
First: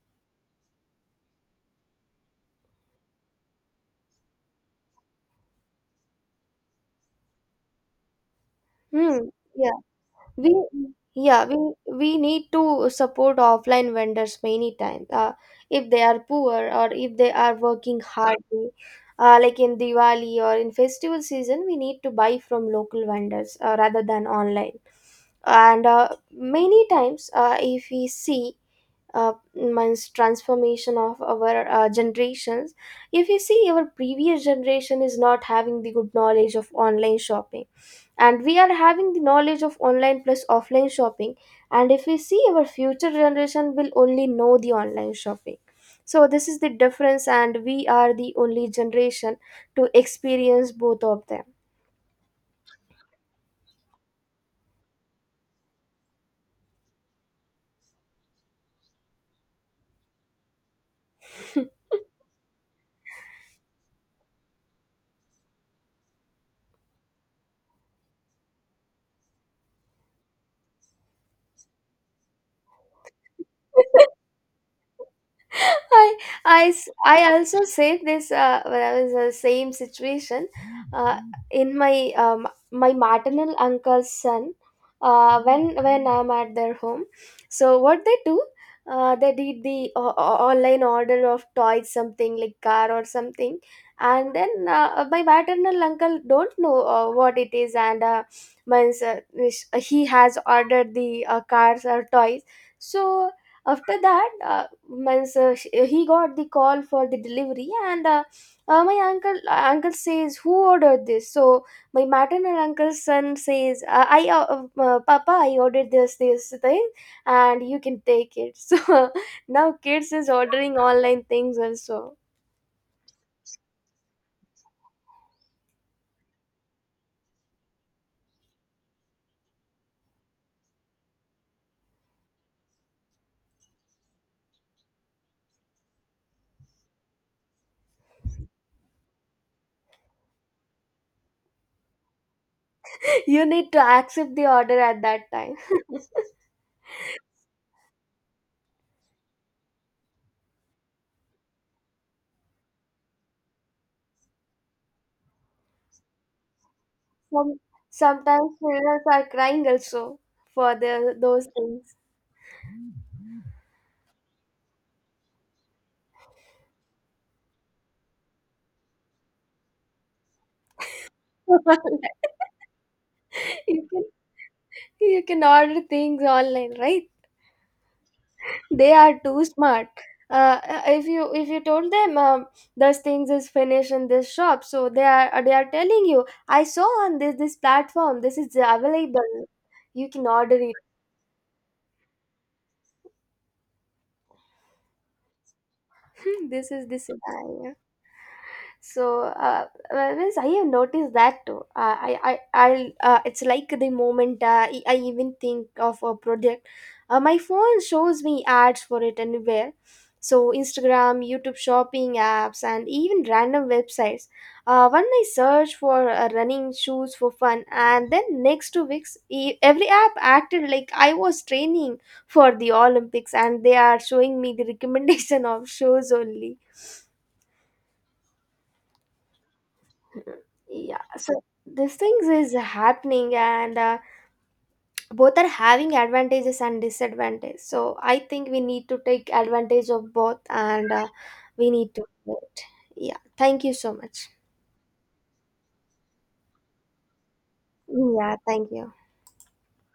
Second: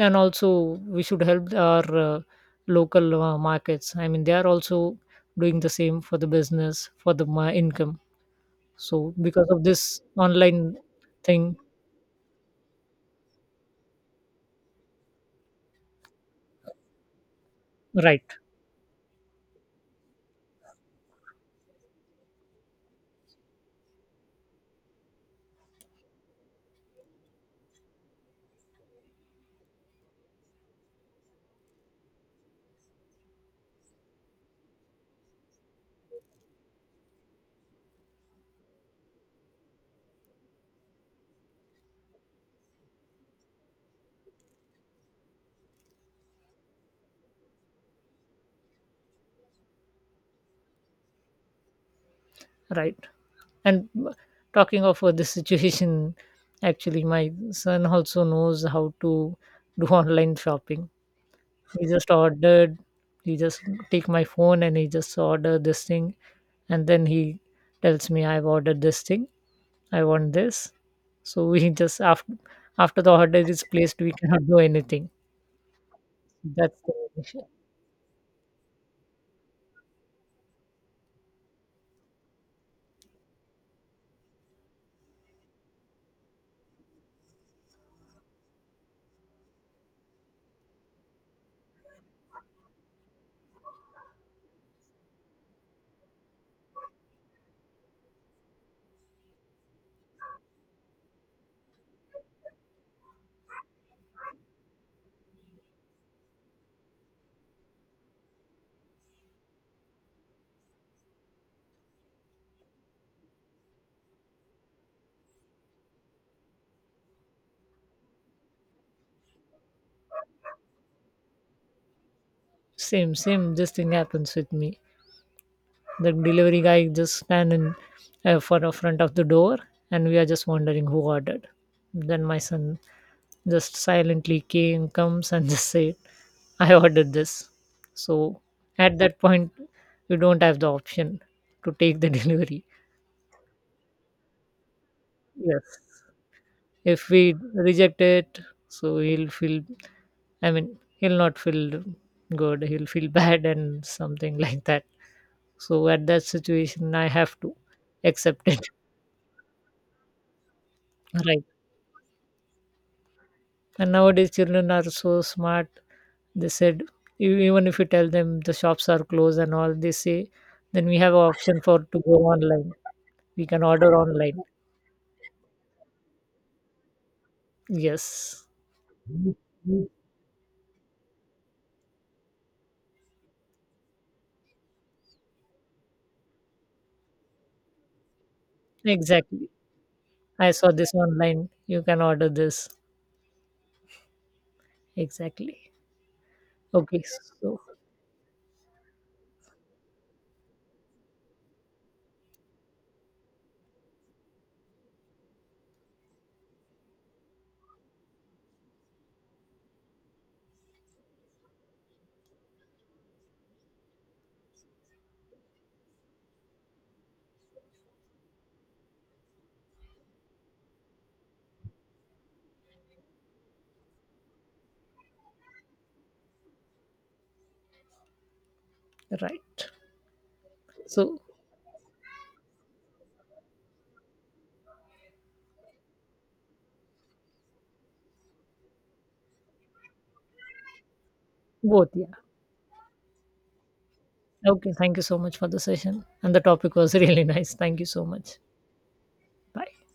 S2: and also we should help our uh, local uh, markets. I mean, they are also doing the same for the business, for the ma- income. So
S1: hmm,
S2: because of
S1: yeah,
S2: this
S1: we,
S2: online
S1: yeah,
S2: thing,
S1: we we need to support offline vendors many times, uh, if they are poor or if they are working
S2: right,
S1: hard, uh, like in diwali or in festival season we need to buy from local vendors uh, rather than online. And uh, many times, uh, if we see, uh, means transformation of our uh, generations. If you see our previous generation is not having the good knowledge of online shopping, and we are having the knowledge of online plus offline shopping, and if we see our future generation will only know the online shopping, so this is the difference, and we are the only generation to experience both of them.
S2: right. And uh, talking of uh, this situation, actually, my son also knows how to do online shopping. He just ordered. He just take my phone and he just order this thing, and then he tells me I've ordered this thing, I want this. So we (laughs) just after, after the order is placed, we cannot do anything.
S1: (laughs) I, I,
S2: That's
S1: s-
S2: the
S1: I
S2: issue.
S1: also said this uh, when I was in the same situation. Uh, in my um, my maternal uncle's son, uh, when when I'm at their home, so what they do, uh, they did the o- o- online order of toys, something like car or something, and then uh, my maternal uncle don't know uh, what it is, and uh, means, uh, he has ordered the uh, cars or toys. So after that, uh, means, uh, sh- uh, he got the call for the delivery, and uh, uh, my uncle, uh, uncle says who ordered this. So my maternal uncle's son says, uh, I uh, uh, "Papa, I ordered this this thing, and you can take it." (laughs) So now kids is ordering online things also.
S2: Same, same. This thing happens with me. The delivery guy just stand in uh, for the front of the door, and we are just wondering who ordered. Then my son just silently came comes and (laughs) just said, "I ordered this." So at that point, we don't have the option to take the (laughs) delivery.
S1: (laughs) You need to accept the order at that time.
S2: Yes. If we reject it, so he'll feel, I mean, he'll not feel good, he'll feel (laughs) bad, and something like that. So, at that situation, I have to
S1: Some,
S2: accept
S1: sometimes
S2: it.
S1: children are crying also for the
S2: (laughs) Right?
S1: those things.
S2: And nowadays, children are so smart. They said, e- even if you tell them the shops are closed and all, they say, then we have option for to
S1: (laughs)
S2: go online. We can
S1: You
S2: order
S1: can,
S2: online.
S1: you can order things online, right?
S2: Yes,
S1: They are too smart. Uh, if you if you told them, um, those things is finished in this shop, so they are, they are telling you, "I saw on this this platform this is available.
S2: exactly.
S1: You can
S2: I
S1: order
S2: saw
S1: it."
S2: this online. You can order this. Exactly.
S1: (laughs) This is,
S2: Okay,
S1: this is ah,
S2: so,
S1: yeah. So, uh, well, yes, I have noticed that too. Uh, I, I, I'll, uh, it's like the moment uh, I I even think of a project, uh, my phone shows me ads for it anywhere. So, Instagram, YouTube shopping apps, and even random websites. Uh, when I search for uh, running shoes for fun, and then next two weeks, e- every app acted like I was training for the Olympics, and they are showing me the recommendation of shows only.
S2: right.
S1: Yeah,
S2: So,
S1: so these things is happening, and uh, both are having advantages and disadvantages. So I think we need to take advantage of both, and uh, we
S2: both,
S1: need to
S2: yeah.
S1: do it. Yeah, thank you so much.
S2: Okay, thank you so much for the session. And the topic was (laughs) really nice. Thank you so
S1: Yeah,
S2: much.
S1: thank you.
S2: Bye.